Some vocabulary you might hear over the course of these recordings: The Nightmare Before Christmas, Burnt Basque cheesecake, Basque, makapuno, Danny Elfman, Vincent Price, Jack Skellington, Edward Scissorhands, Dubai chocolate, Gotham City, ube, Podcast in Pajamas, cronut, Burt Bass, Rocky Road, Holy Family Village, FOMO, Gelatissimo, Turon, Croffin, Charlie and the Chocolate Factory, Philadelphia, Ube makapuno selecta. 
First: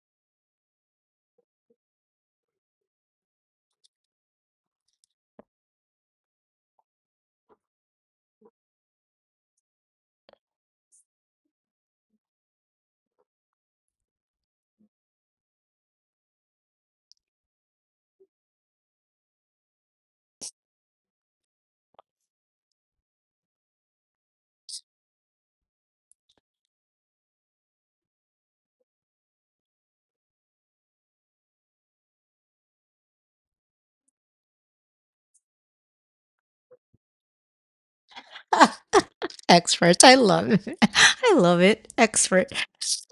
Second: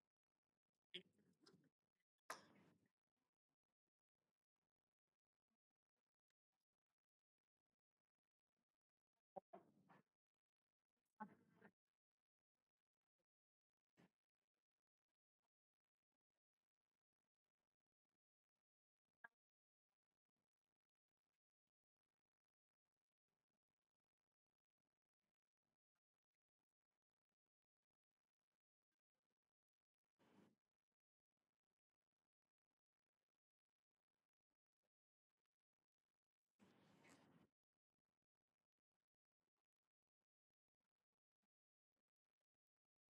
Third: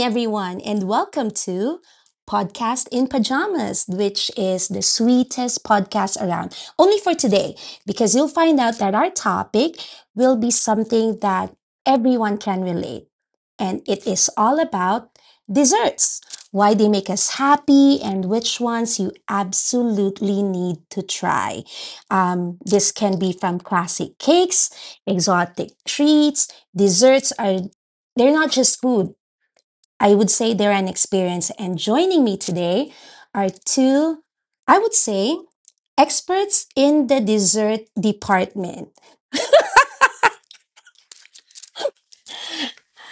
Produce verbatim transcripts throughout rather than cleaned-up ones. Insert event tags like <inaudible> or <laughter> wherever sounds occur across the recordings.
everyone, and welcome to Podcast in Pajamas, which is the sweetest podcast around, only for today, because you'll find out that our topic will be something that everyone can relate. And it is all about desserts, why they make us happy, and which ones you absolutely need to try. Um, this can be from classic cakes, exotic treats, desserts are they're not just food. I would say they're an experience. And joining me today are two, I would say, experts in the dessert department. <laughs> Expert. I love it. <laughs> I love it. Expert. <laughs>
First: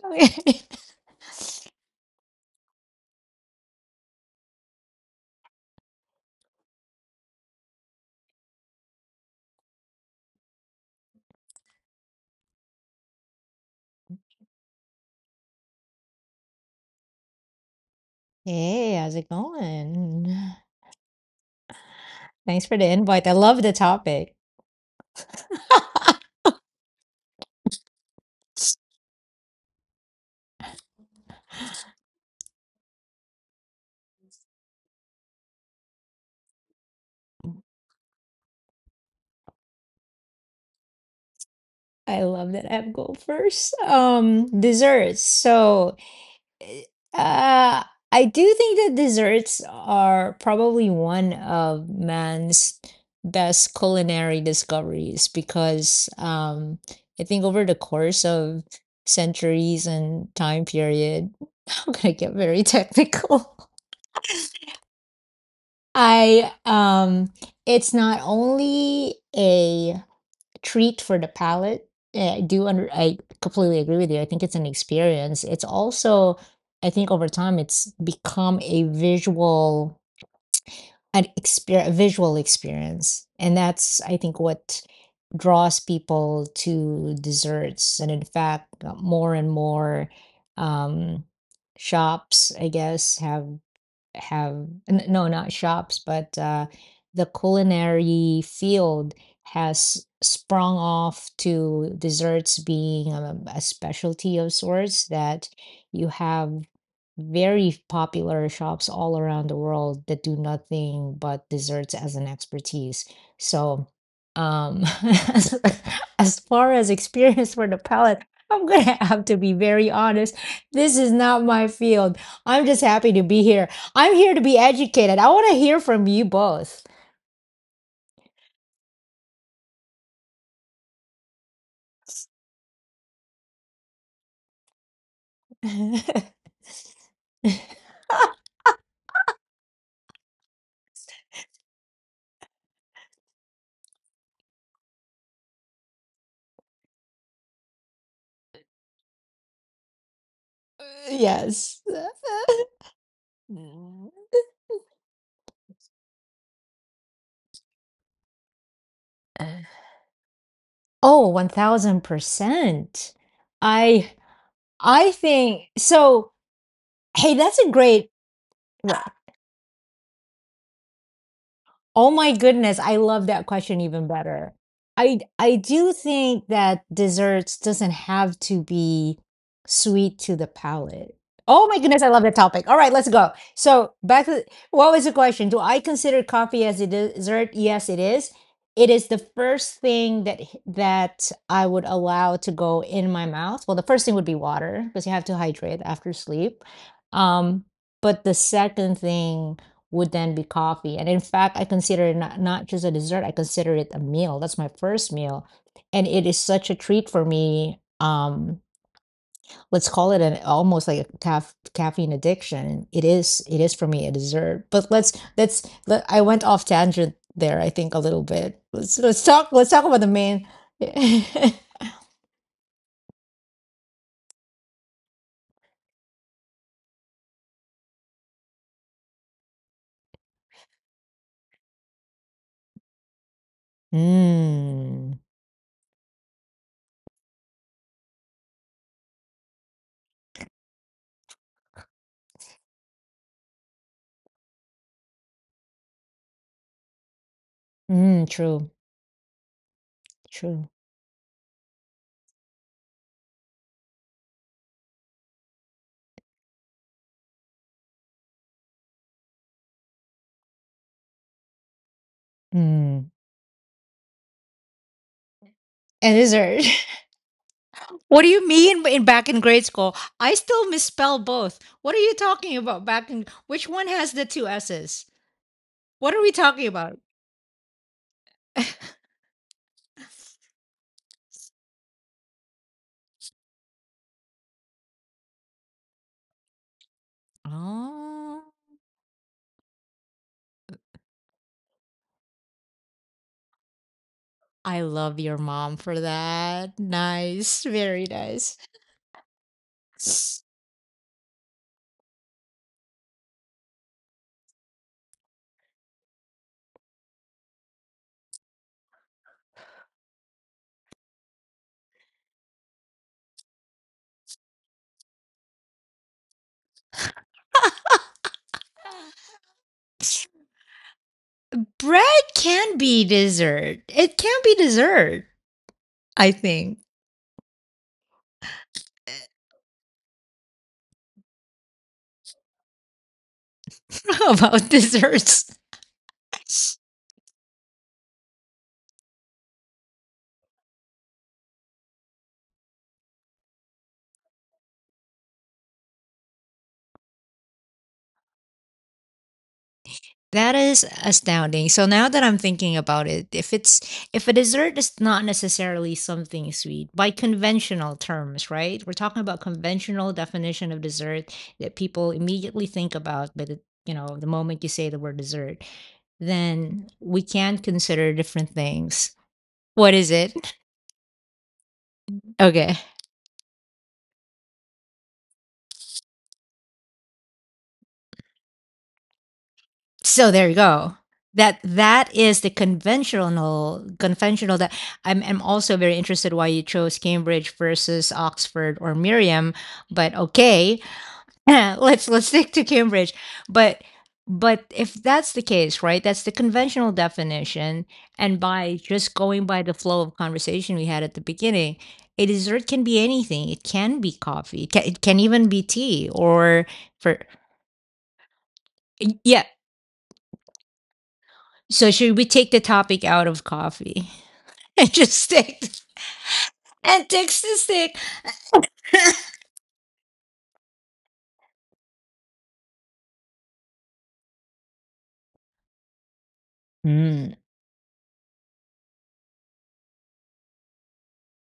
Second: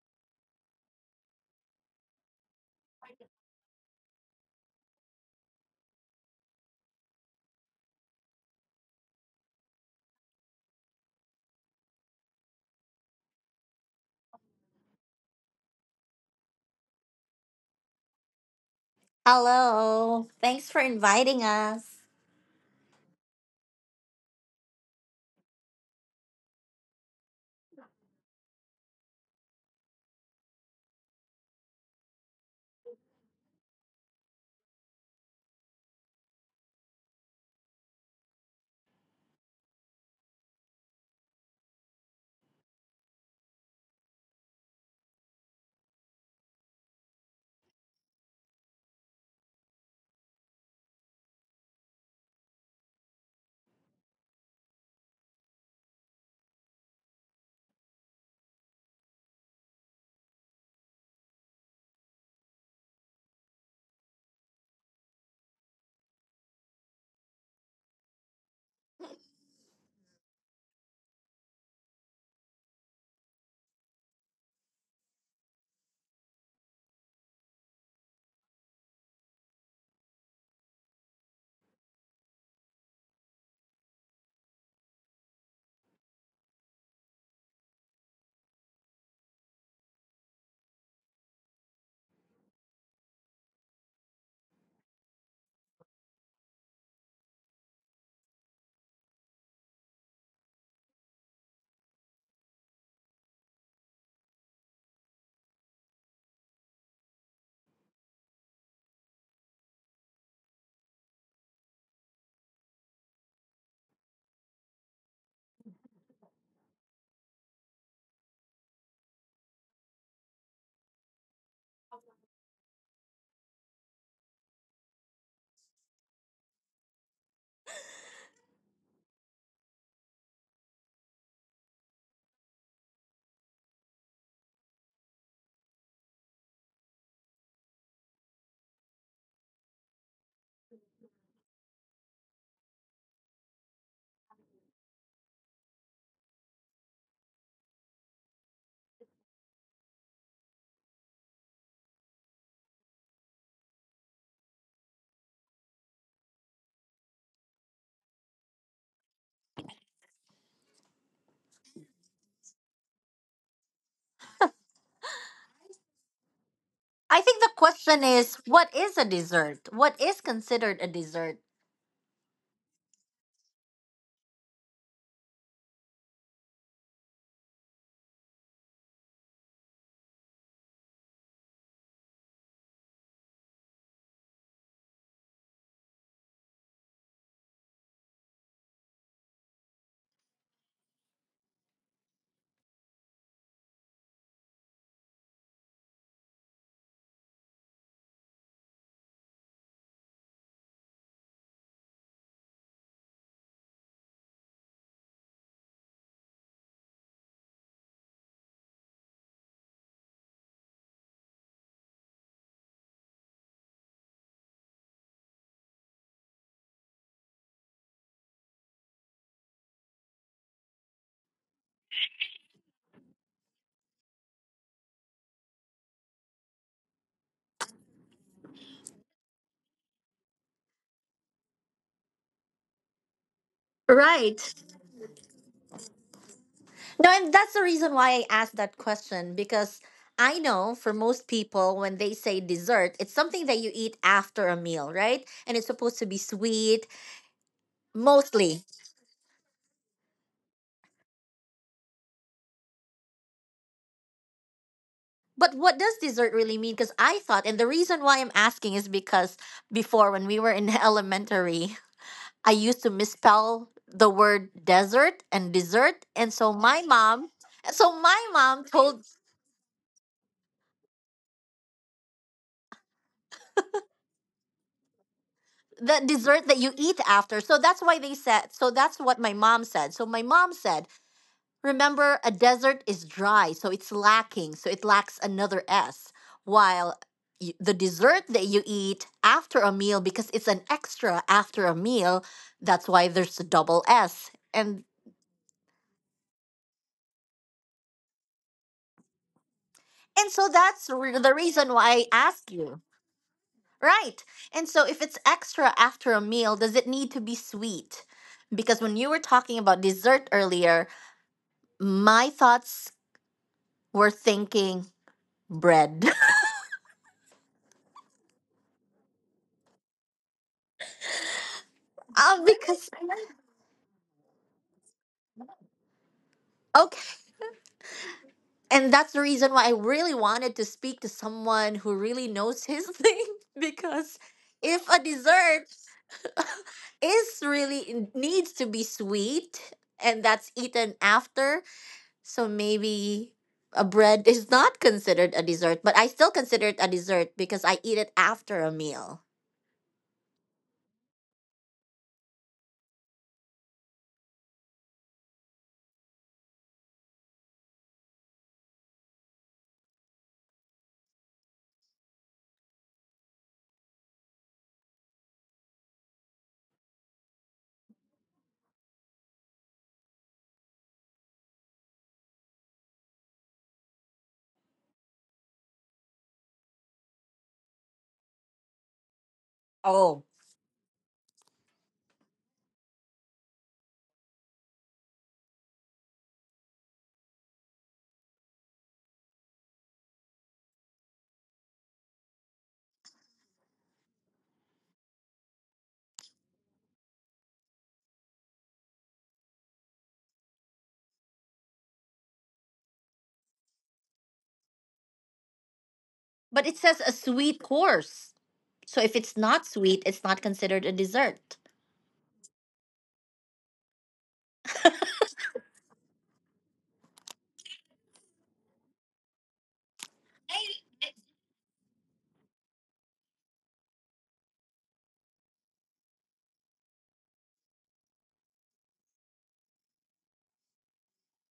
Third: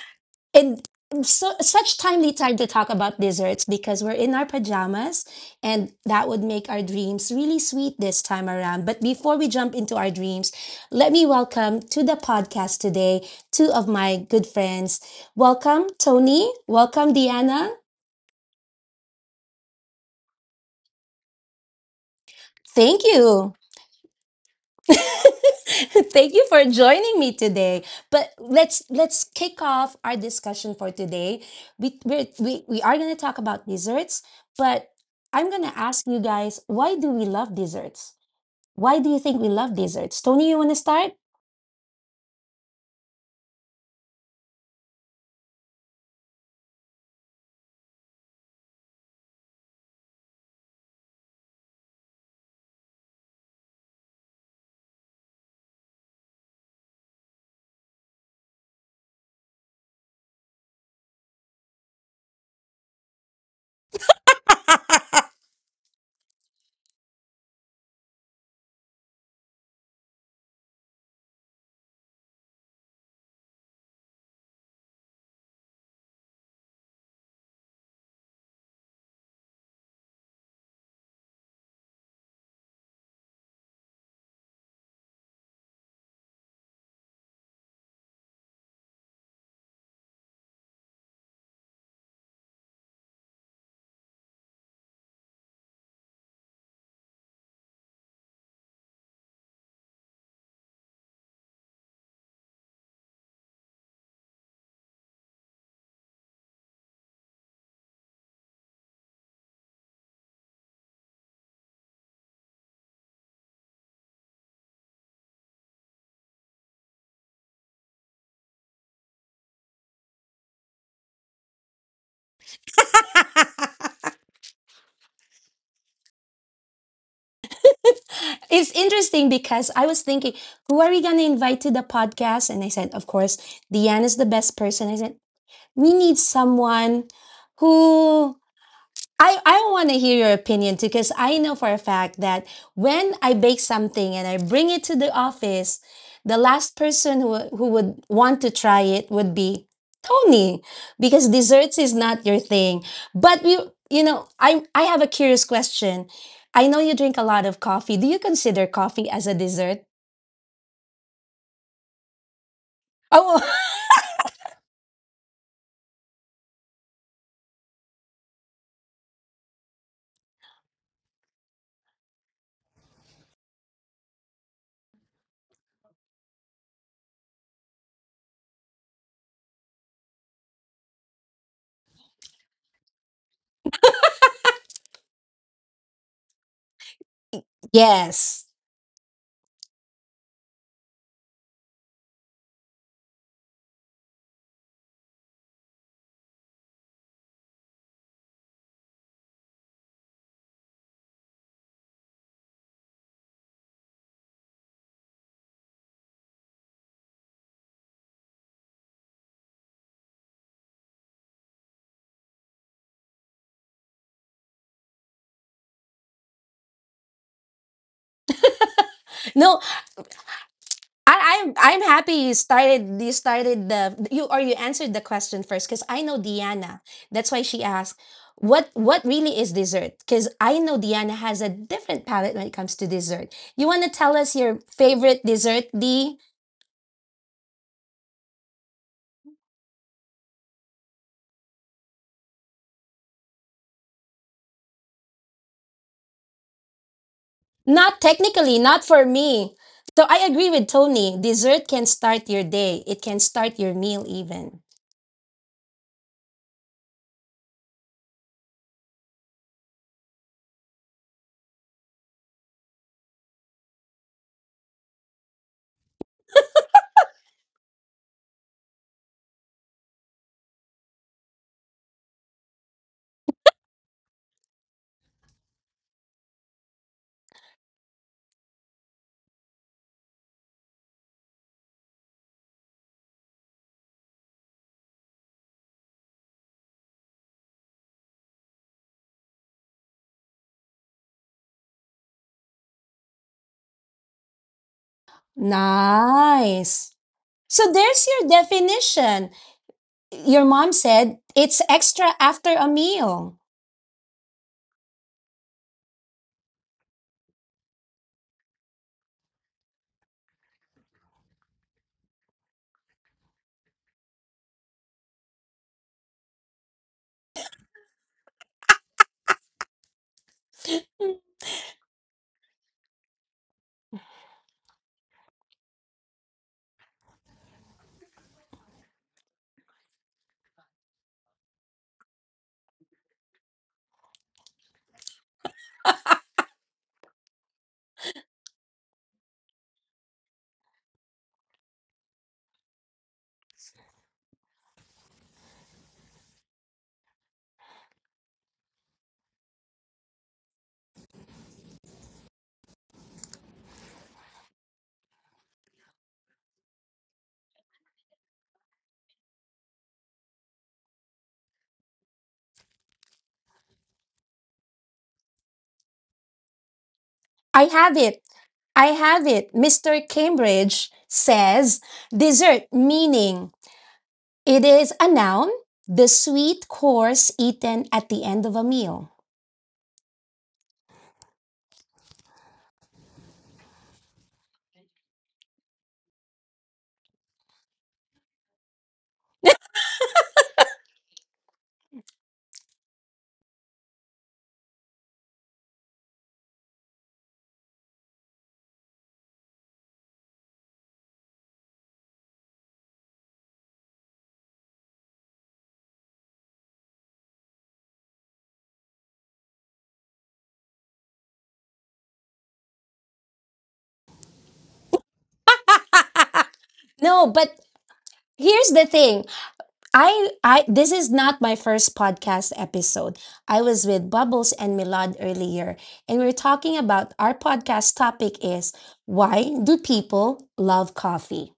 Okay. And so, Such timely time to talk about desserts because we're in our pajamas, and that would make our dreams really sweet this time around. But before we jump into our dreams, let me welcome to the podcast today two of my good friends. Welcome, Tony. Welcome, Diana. Hey, how's it going? Hello. Thanks for inviting us. Thanks for the Thank invite. I you. love the topic. <laughs> <laughs> I Thank you for joining me today. But let's let's kick off our discussion for today. We we're, we we are going to talk about desserts, but I'm going to ask you guys, why do we love desserts? Why do you think we love desserts? Tony, you want to start? love that I have go first. Um, desserts. So eh, Uh, I do think that desserts are probably one of man's best culinary discoveries because um, I think over the course of centuries and time period, <laughs> I'm gonna get very <laughs> technical. I um, It's not only a treat for the palate. Yeah, I do under I completely agree with you. I think it's an experience. It's also, I think over time it's become a visual an exper- a visual experience. And that's I think what draws people to desserts. And in fact, uh, more and more um shops, I guess, have have n- no not shops but uh the culinary field has sprung off to desserts being um, a specialty of sorts that you have very popular shops all around the world that do nothing but desserts as an expertise, so um <laughs> as, as far as experience for the palate, I'm gonna have to be very honest, this is not my field. I'm just happy to be here. I'm here to be educated. I want to hear from you both. It's interesting because I was thinking, who are we going to invite to the podcast? And I said, of course, Deanne is the best person. I said, <laughs> we need someone who I, I want to hear your opinion too, because I know for a fact that when I bake something and I bring it to the office, the last person who, who would want to try it would be Tony, because desserts Yes. is not your thing. But we, you Mm. know, I, I have a curious question. I know you drink a lot of coffee. Do you consider coffee as a dessert? Oh, one thousand percent. Oh, I I think so. I Hey, think the that's a question great — is, what is a dessert? What is considered a dessert? oh my goodness, I love that question even better. I I do think that desserts doesn't have to be sweet to the palate. Oh my goodness, I love that topic. All right, let's go. So back to — what was the question? Do I consider coffee as a dessert? <laughs> Yes, it is. yes. It is the first thing that h- that I would allow to go in my mouth. Well, the first thing would be water because you have to hydrate after sleep. Um, but the second thing would then be coffee. And in fact, I consider it not, not just a dessert, I consider it a meal. That's my first meal. And it is such a treat for me. Um, let's call it an almost like a caf caffeine addiction. It is, it is for me a dessert. But let's let's let, I went off tangent there, I think a little bit. Let's let's talk No, let's talk about the main. I, I'm <laughs> I'm happy you started you started the you or you answered the question first because I know Diana. That's why she asked what what really is dessert, because I know Diana has a different palate when it comes to dessert. You want to tell us Right. your Mm. favorite dessert, D? No, and that's the reason why I asked that question, because I know for most people, when they say dessert, it's something that you eat after a meal, right? And it's supposed to be sweet, Not Mm, technically, mostly. true, not for me. So I agree true. with Tony. Dessert can start your day. It can start your meal even. But what does dessert really mean? Because I thought, and the reason why I'm asking is because before, when we were in <laughs> elementary, I used to Mm. misspell the word desert and dessert. And And so dessert. my mom, so What do my you mom mean in told back in grade school? I still misspell both. What are you talking about? Back in — which one has the two S's? the What are we dessert that talking you eat about? after. So that's why they said, so that's <laughs> what my mom said. So my mom said, remember, a desert is dry, so it's lacking, so it lacks another S, while y- the dessert that Oh, you eat after a meal, because it's an extra after a meal, that's why there's a double S. I And love your mom for that. Nice. Nice, So very there's your nice. definition. and so Your <sighs> mom that's re- said the it's reason why I extra asked after a you. meal. Right. And so if it's extra after a meal, does it need to be sweet? Because when you were talking about dessert earlier, my thoughts were thinking bread. <laughs> Bread um, can Because be dessert. It can be dessert, I think. okay, and that's the reason why I really wanted to speak to someone who really knows his <laughs> thing, because <laughs> About if a desserts. dessert Yes. <laughs> is really needs to be sweet, and that's eaten after. So maybe a bread <laughs> is not considered a dessert, but I still consider it a dessert because I eat it after a meal. That is astounding. So now that I'm thinking about it, if it's if a dessert is not necessarily something sweet by conventional terms, right? We're talking about conventional definition of dessert that people immediately think about, but it, you know, the moment you say the word dessert, then we can I have consider it. different I things. have it. What mister is it? <laughs> Cambridge says dessert, Okay. meaning it is a noun, the sweet course eaten at the end of a meal. Oh, So there you go. That that is the conventional conventional that I'm I'm also very interested why you chose Cambridge versus Oxford or Miriam, but okay. <laughs> let's let's stick to Cambridge. But but if that's the case, right? That's the conventional definition, and by just going by the flow of conversation we had at the beginning, a dessert can be anything. It can be coffee. It can, it can even be tea or — but it says a for sweet course. So if it's yeah. not sweet, it's not considered a dessert. So should we take the topic out of coffee <laughs> and just stick No, antics but to stick? here's the thing. I I this is not my first podcast episode. I was with Bubbles and Milad earlier, and we were talking about Mm. our podcast topic is, why do people love coffee?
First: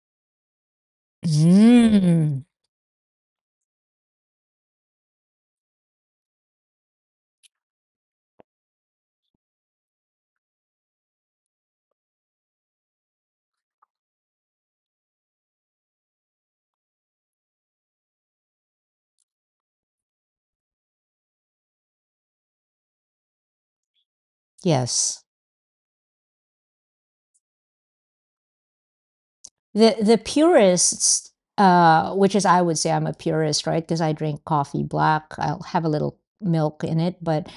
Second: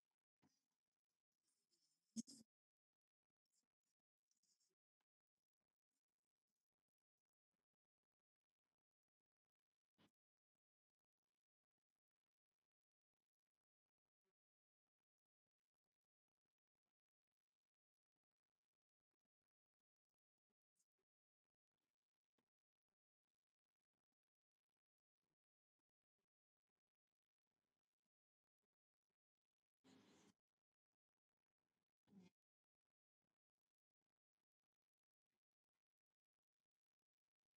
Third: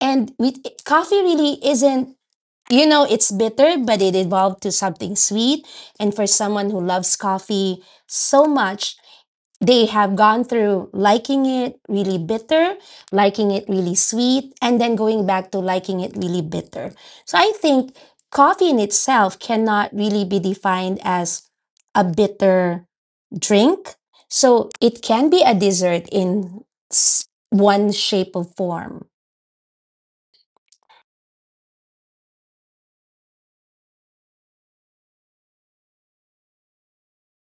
And we, coffee really isn't Mm. <laughs> You know, it's bitter, but it evolved to something sweet. And for someone who loves coffee so much, they have gone through liking it really bitter, liking it really sweet, and then going back to liking it really bitter. So I think coffee in itself cannot really be defined as a bitter drink. So it Yes. can be a dessert in s- one shape or form. The the purists, uh, which is — I would say I'm a purist, right? Because I drink coffee black. I'll have a little milk in it, but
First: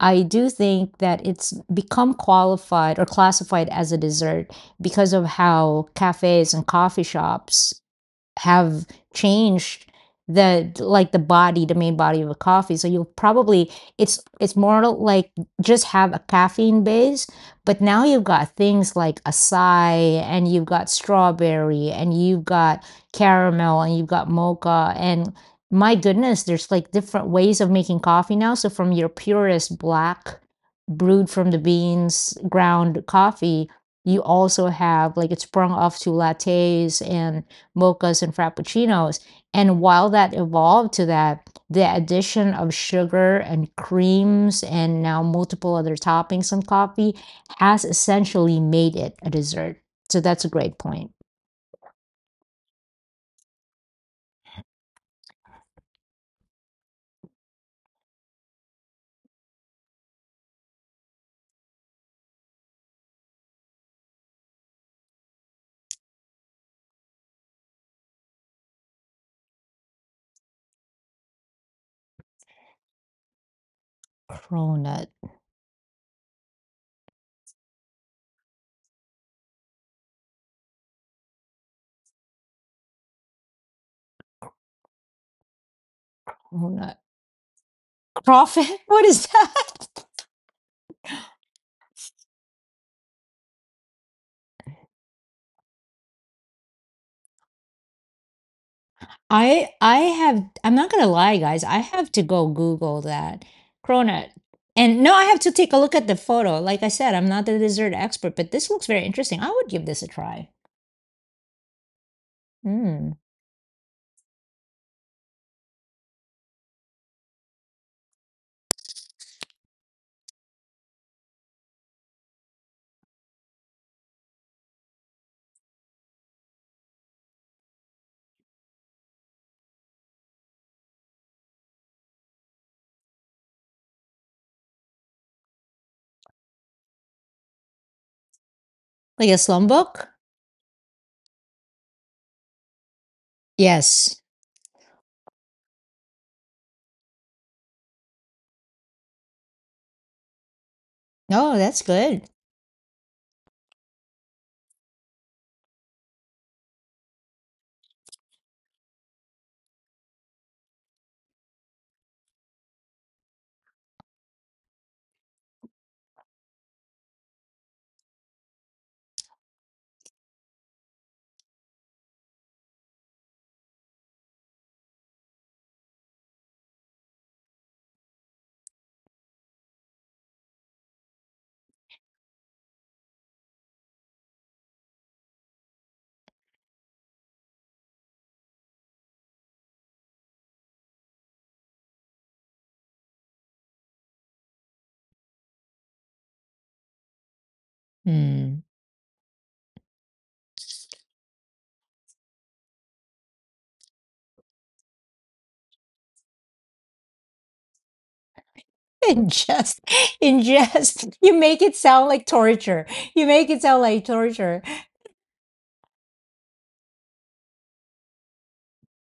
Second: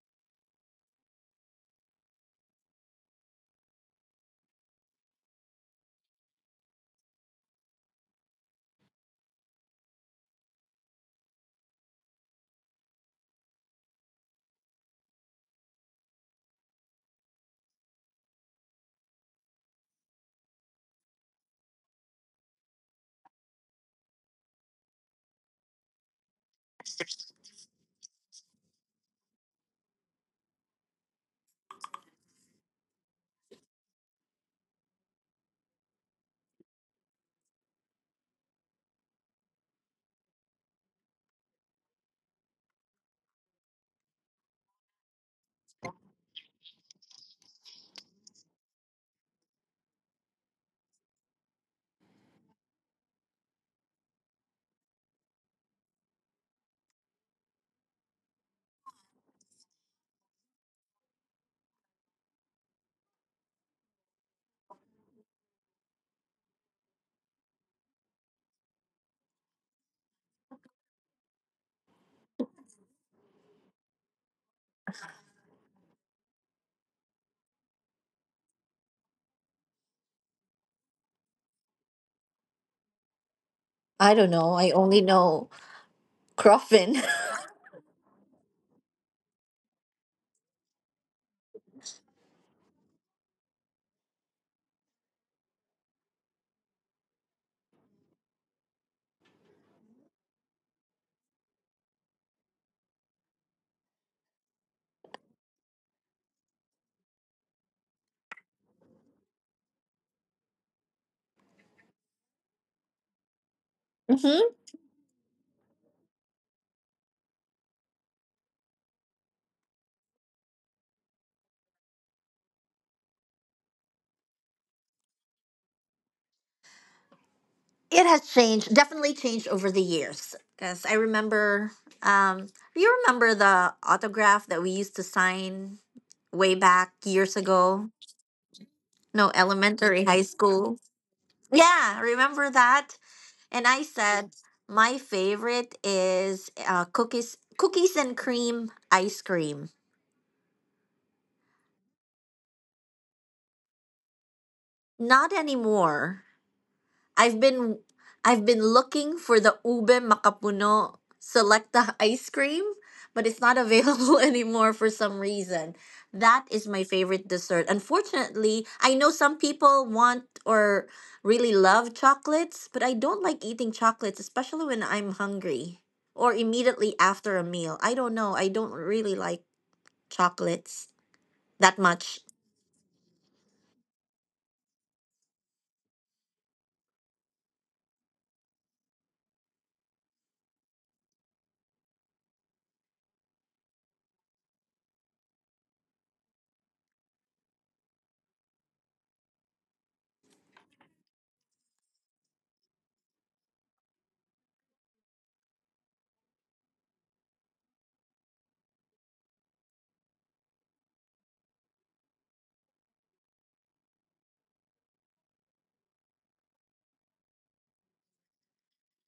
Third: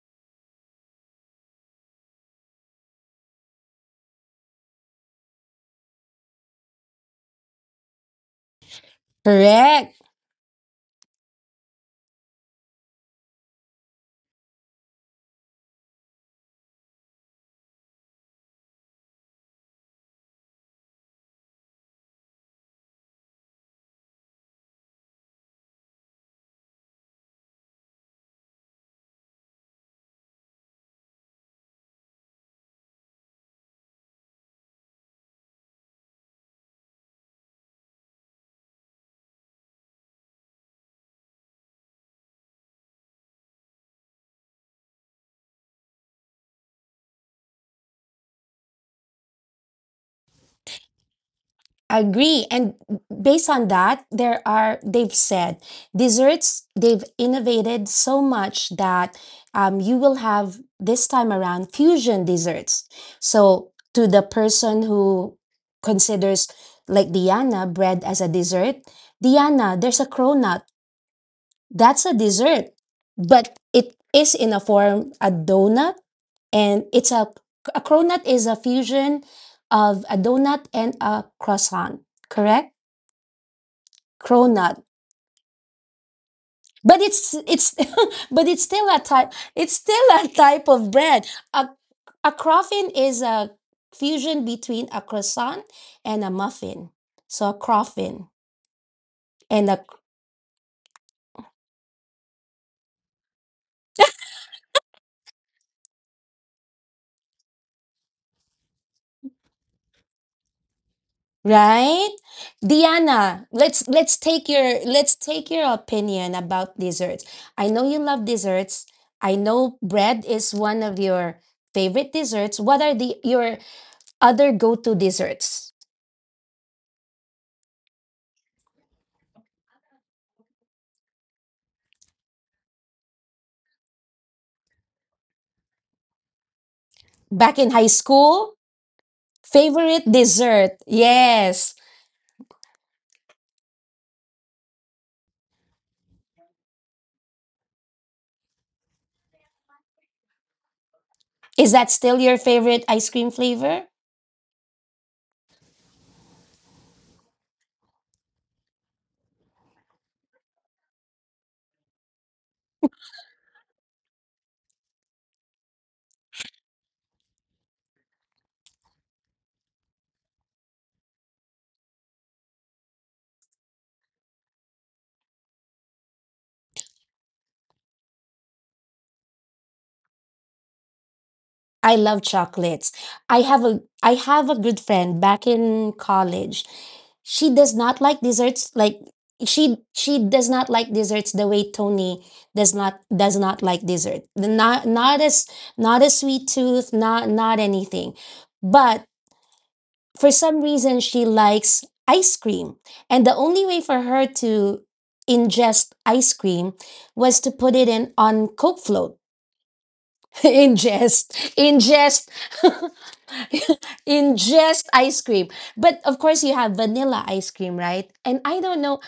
I do think that it's become qualified or classified as a dessert because of how cafes and coffee shops have changed Correct. the like the body, the main body of a coffee. So you'll probably — it's it's more like just have a caffeine base, but now you've got things like acai, and you've got strawberry, and you've got caramel, and you've got mocha, and my goodness, there's like different ways of making coffee now. So from your purest black brewed from the beans, ground coffee, you also have like — it's sprung off to lattes and mochas and frappuccinos. And while that evolved to that, the addition of sugar and creams and now multiple other toppings on coffee has essentially made it a dessert. So that's a great point. Agree. And based on that, there are, they've said, desserts, they've innovated so much that um, you will have this time around fusion desserts. So, to the person who considers, like Diana, bread as a dessert, Diana, there's a cronut. That's a dessert, but it is in a Cronut, form a donut, and it's a, a cronut is a fusion of a donut and a croissant, correct? I don't know. I Cronut, only know cronut, Croffin. but it's it's <laughs> but it's crawfish. <laughs> still a What is type, it's that? still a type of bread. A, a croffin is a fusion between a croissant and a muffin, so a croffin I and a I have — I'm not gonna lie, guys. I have to go Google that cronut. And no, I have to take a look at the photo. Like I said, I'm not the dessert expert, but this looks very interesting. I would give this a try. right. Mm. Diana, let's let's <laughs> Hmm. take your, let's take your opinion about desserts. I know you love desserts. I know bread is one of your favorite desserts. What are the your other go-to desserts? It has changed, definitely changed over the years. Because I remember, um, you remember the autograph that we used to sign way back years Back in ago? high school. Like No, a slum elementary, book? Favorite high dessert? school. Yes. Yeah, remember that? And I Yes. said my favorite is uh, cookies, cookies and cream ice cream. Oh, Is that's that still good. your favorite ice cream flavor? Not anymore. I've been I've been looking for the ube makapuno selecta ice cream, but it's not available <laughs> anymore for some reason. That is my favorite dessert. Unfortunately, I know some people want or really love chocolates, but I don't like eating chocolates, especially when I'm hungry or immediately after a meal. I don't know. I don't really like chocolates that I much. love chocolates. I have a, I have a good friend back in college. She does not like desserts, like she she does not like desserts the way Tony does not does not like dessert. The Not, not as, not a sweet tooth, not, not anything. Hmm. But for some reason she likes ice cream, and the only way for her to ingest ice cream was to put it in on coke <laughs> float. Ingest, <laughs> ingest. ingest You make it sound like ingest torture. <laughs> You make it sound like torture. ingest ice cream. But of course you have vanilla ice cream, right? And i don't know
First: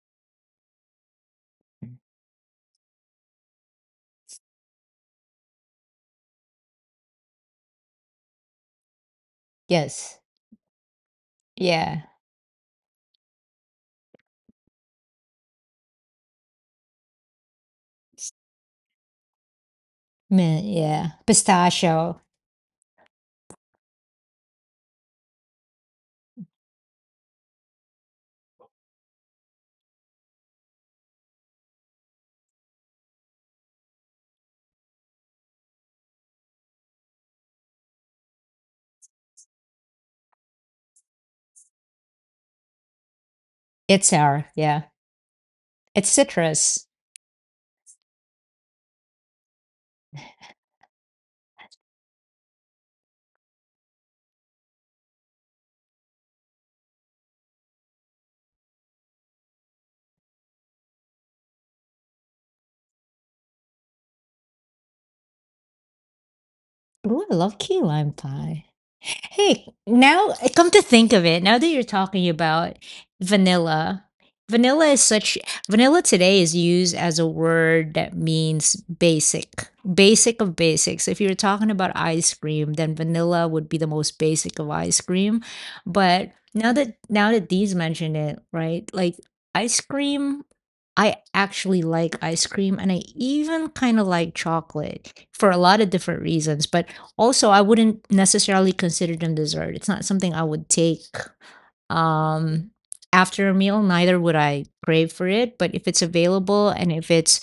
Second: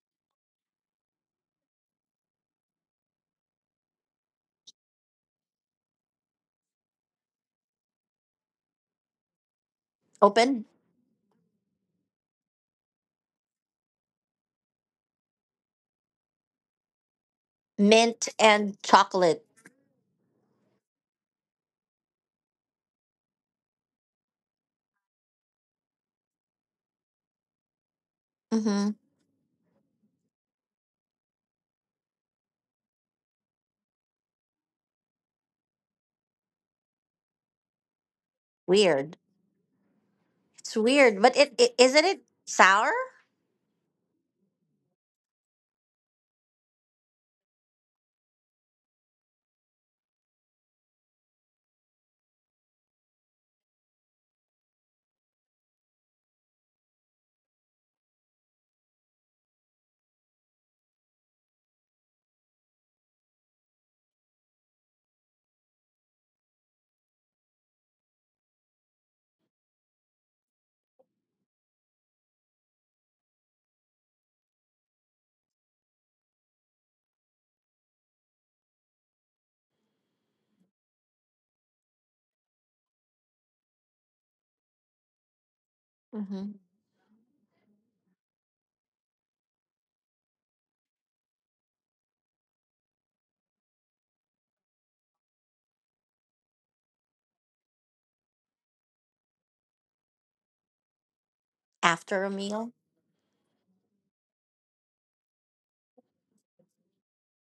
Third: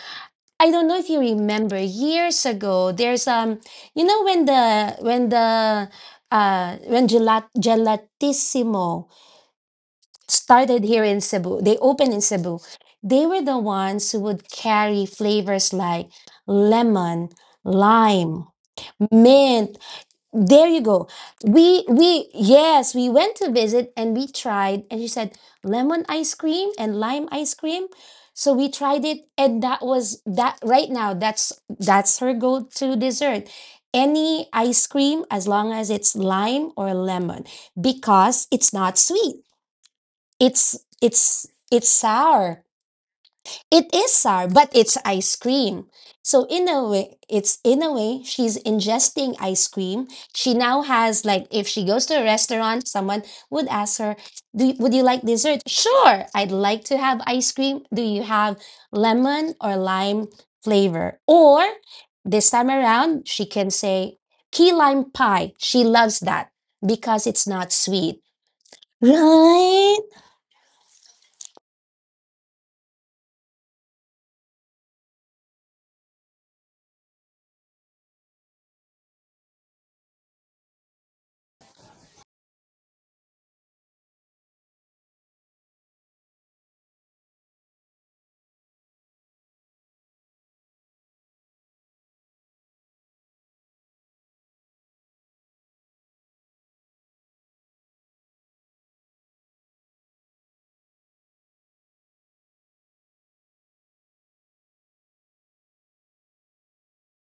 i don't know if you remember years ago, there's um you know, when the when the uh when gelat gelatissimo Yes. Open started here in Cebu. They Yeah. opened in Cebu. They were the ones who would carry flavors like lemon, mint lime, and chocolate. mint. Mint, There you go. yeah. We Pistachio. we yes, we went to visit and we tried, and she said lemon ice cream and lime ice cream. So we Mm-hmm. tried it, and that was that. Right now, that's that's her go-to dessert. Any ice cream as long as it's lime or lemon, because it's not Weird. sweet, It's it's weird, but it's it, it it's isn't it sour. sour? It It's is sour. sour, but Yeah. it's ice cream. It's So in citrus. a way, it's, in a way, she's ingesting ice cream. She now has, like, if she goes to a restaurant, someone would ask her, "Do you- would you like dessert?" Sure, I'd like to have ice cream. Do you have lemon or lime flavor? Or this time around, she can say key lime pie. She loves that Ooh, because I it's love not key lime sweet, pie. Hey, right? now I come to think of it, now that you're talking about vanilla, vanilla is such vanilla today is used as a word that means basic, basic of basics. If you're talking about ice cream, then vanilla would be the most basic of ice cream. But Hmm. now that now that these mention it, right? Like ice cream, I actually like ice cream and I even kind of like chocolate for a lot of different reasons, but also, I wouldn't necessarily consider them dessert. It's not something I would take After a um, meal. after a meal, neither would I crave for it. But if it's available and if it's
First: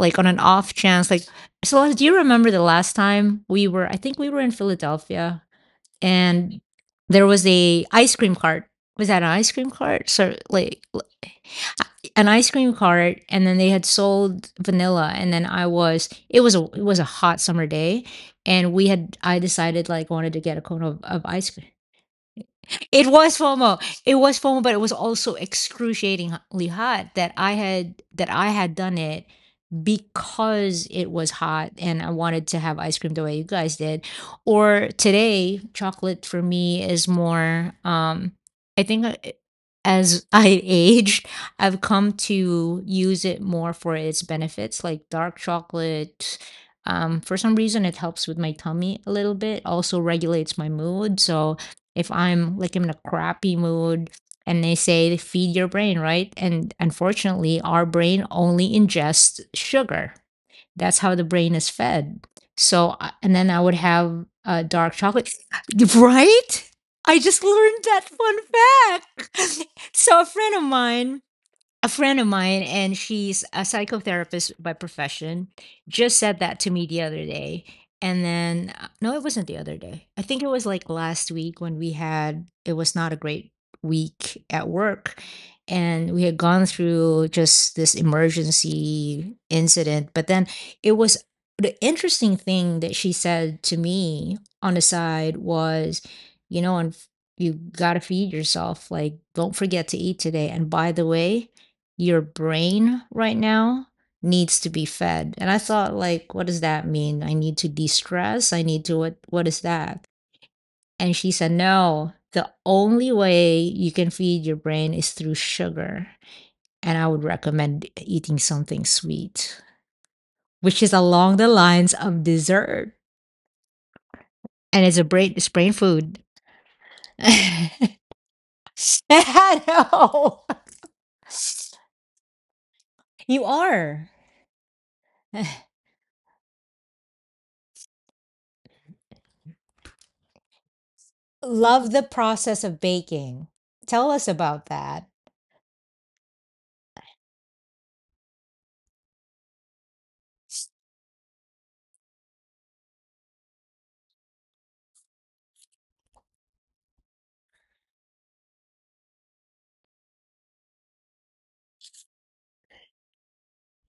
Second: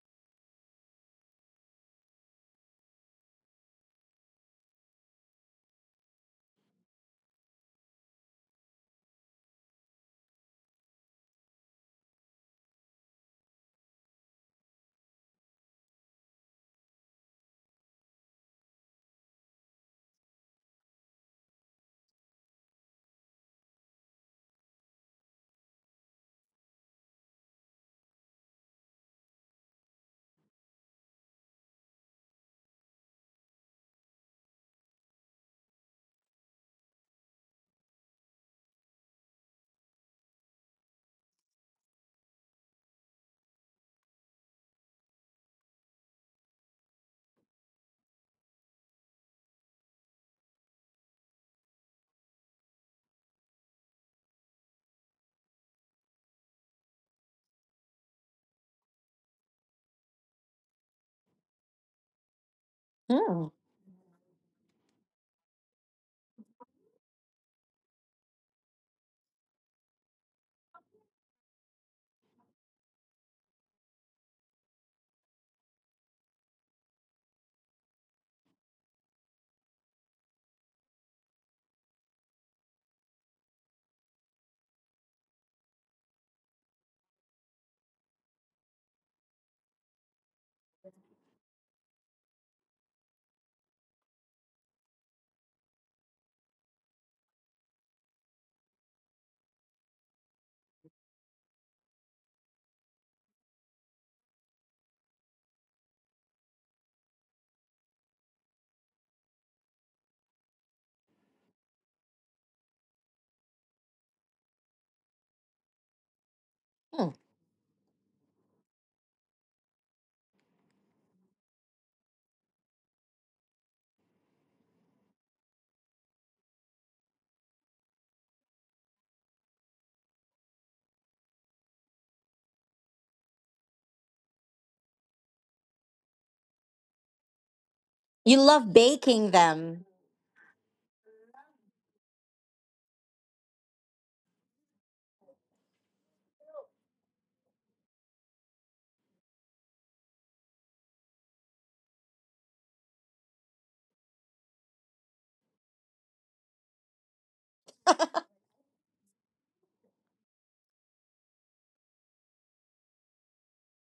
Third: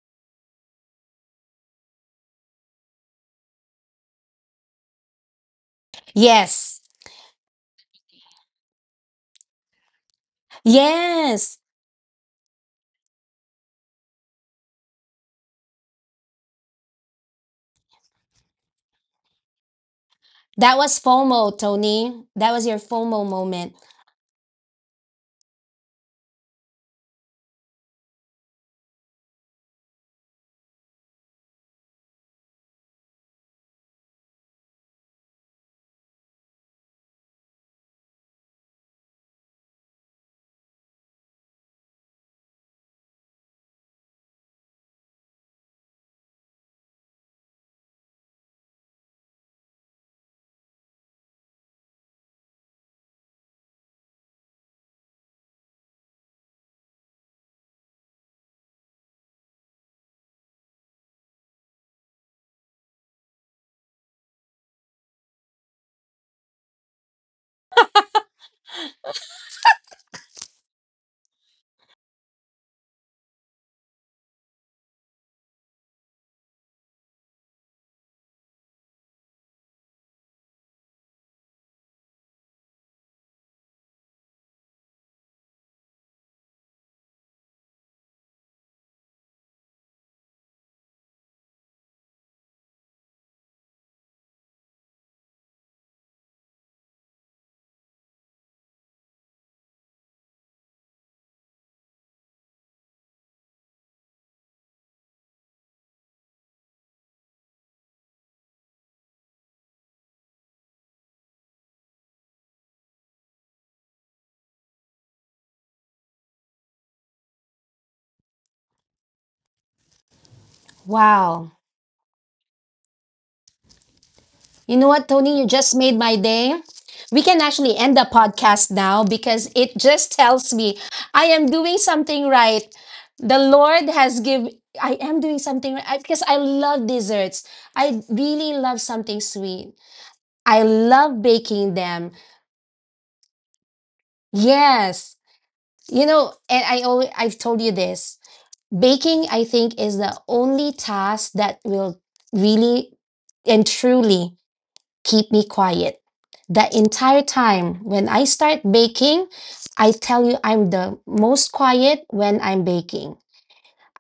like on an off chance, like, so do you remember the last time we were — I think we were in Philadelphia, and Yes. there was a ice cream cart. Was that an ice cream cart? So like Yes, an ice cream cart, and then they had sold vanilla, and then I was it was a it was a hot summer day, and we had I decided like wanted to get a that cone of, was of ice FOMO, cream. Tony. That was your It FOMO was moment. FOMO. It was FOMO, but it was also excruciatingly hot that I had that I had done it because it was hot and I wanted to have ice cream the way you guys did. Or today, chocolate for me is more, um, I think uh, as <laughs> I aged, I've come to use it more for its benefits, like dark chocolate. Um, for some reason, it helps with my tummy a little bit, also regulates my mood. So if I'm like in a crappy mood, and they say feed your brain, right? And unfortunately, our brain only ingests sugar. That's how the brain is fed. So, uh, and then Mm. I would have uh, dark chocolate, <laughs> right? I just learned that fun fact. <laughs> So, a friend of mine a friend of mine, and she's a psychotherapist by profession, just said that to me the other day. And then, uh, no, it wasn't the other day. I think it was like last week when we had, it was not a great week at work. And we had gone through just this emergency incident. But then it was — the interesting thing that she said to me on the side was, you know, and you got to feed yourself. Like, don't forget to eat today. And by the way, your brain right now needs to be fed. And I thought like, what does that mean? I need to de-stress? I need to — what what is that? And she said, "No, the only way you can feed your brain is through sugar, and I Mm. would recommend eating something sweet, which is along Wow. the lines of dessert, You know and it's what, a Tony? brain You it's just brain made my food." day. We can actually end <laughs> the podcast now, because it just No. tells me I am doing something right. The You Lord are. has given. I am doing something <sighs> right, I- because I love desserts. I You really love love something baking sweet. them. I love baking Love the them. process of baking. Tell us about that. Yes. You know, and I always, I've told you this. Baking, I think, is the only task that will really and truly keep me quiet the entire time. When I start baking, I tell you, I'm the most quiet when I'm baking.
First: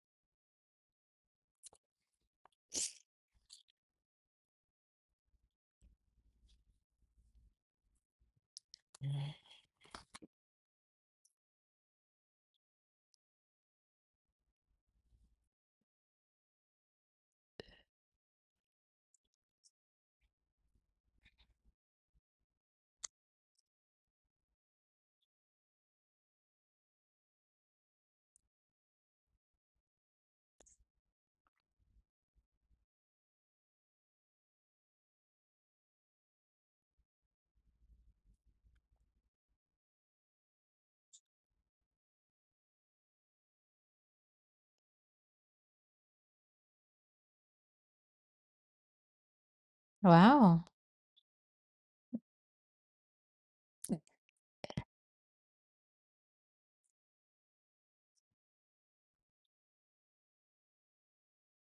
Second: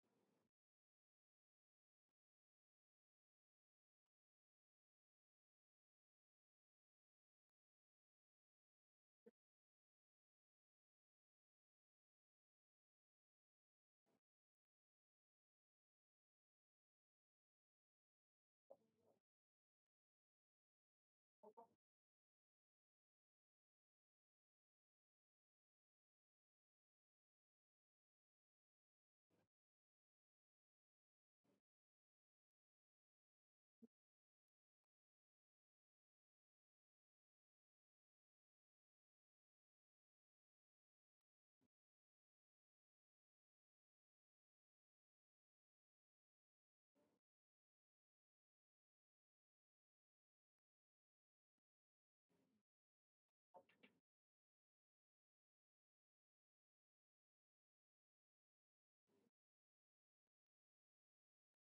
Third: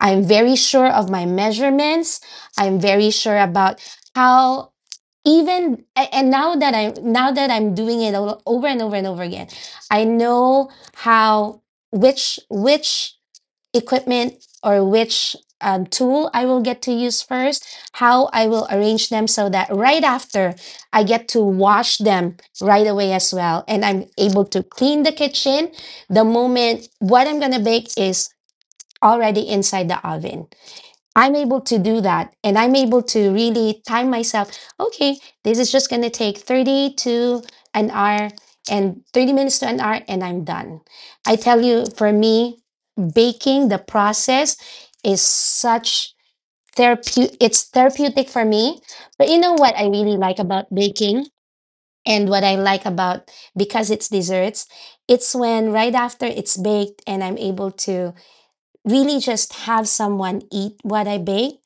I'm very sure of my measurements. I'm very sure about how, even a- and now that i'm now that I'm doing it all over and over and over again, I know how, which which equipment or which um, tool I will get to use first, how I will arrange them so that right after I get to wash them right away as well. And I'm able to clean the kitchen the moment what I'm going to bake is already inside the oven. I'm able to do that, and I'm able to really time myself. Okay, this is just going to take 30 to an hour and thirty minutes to an hour, and I'm done. I tell you, for me, baking, the process, is such therapeutic, it's therapeutic for me. But you know what I really like about Wow. baking, and what I like about, because it's desserts, it's when right after it's baked and I'm able to really just have someone eat what I bake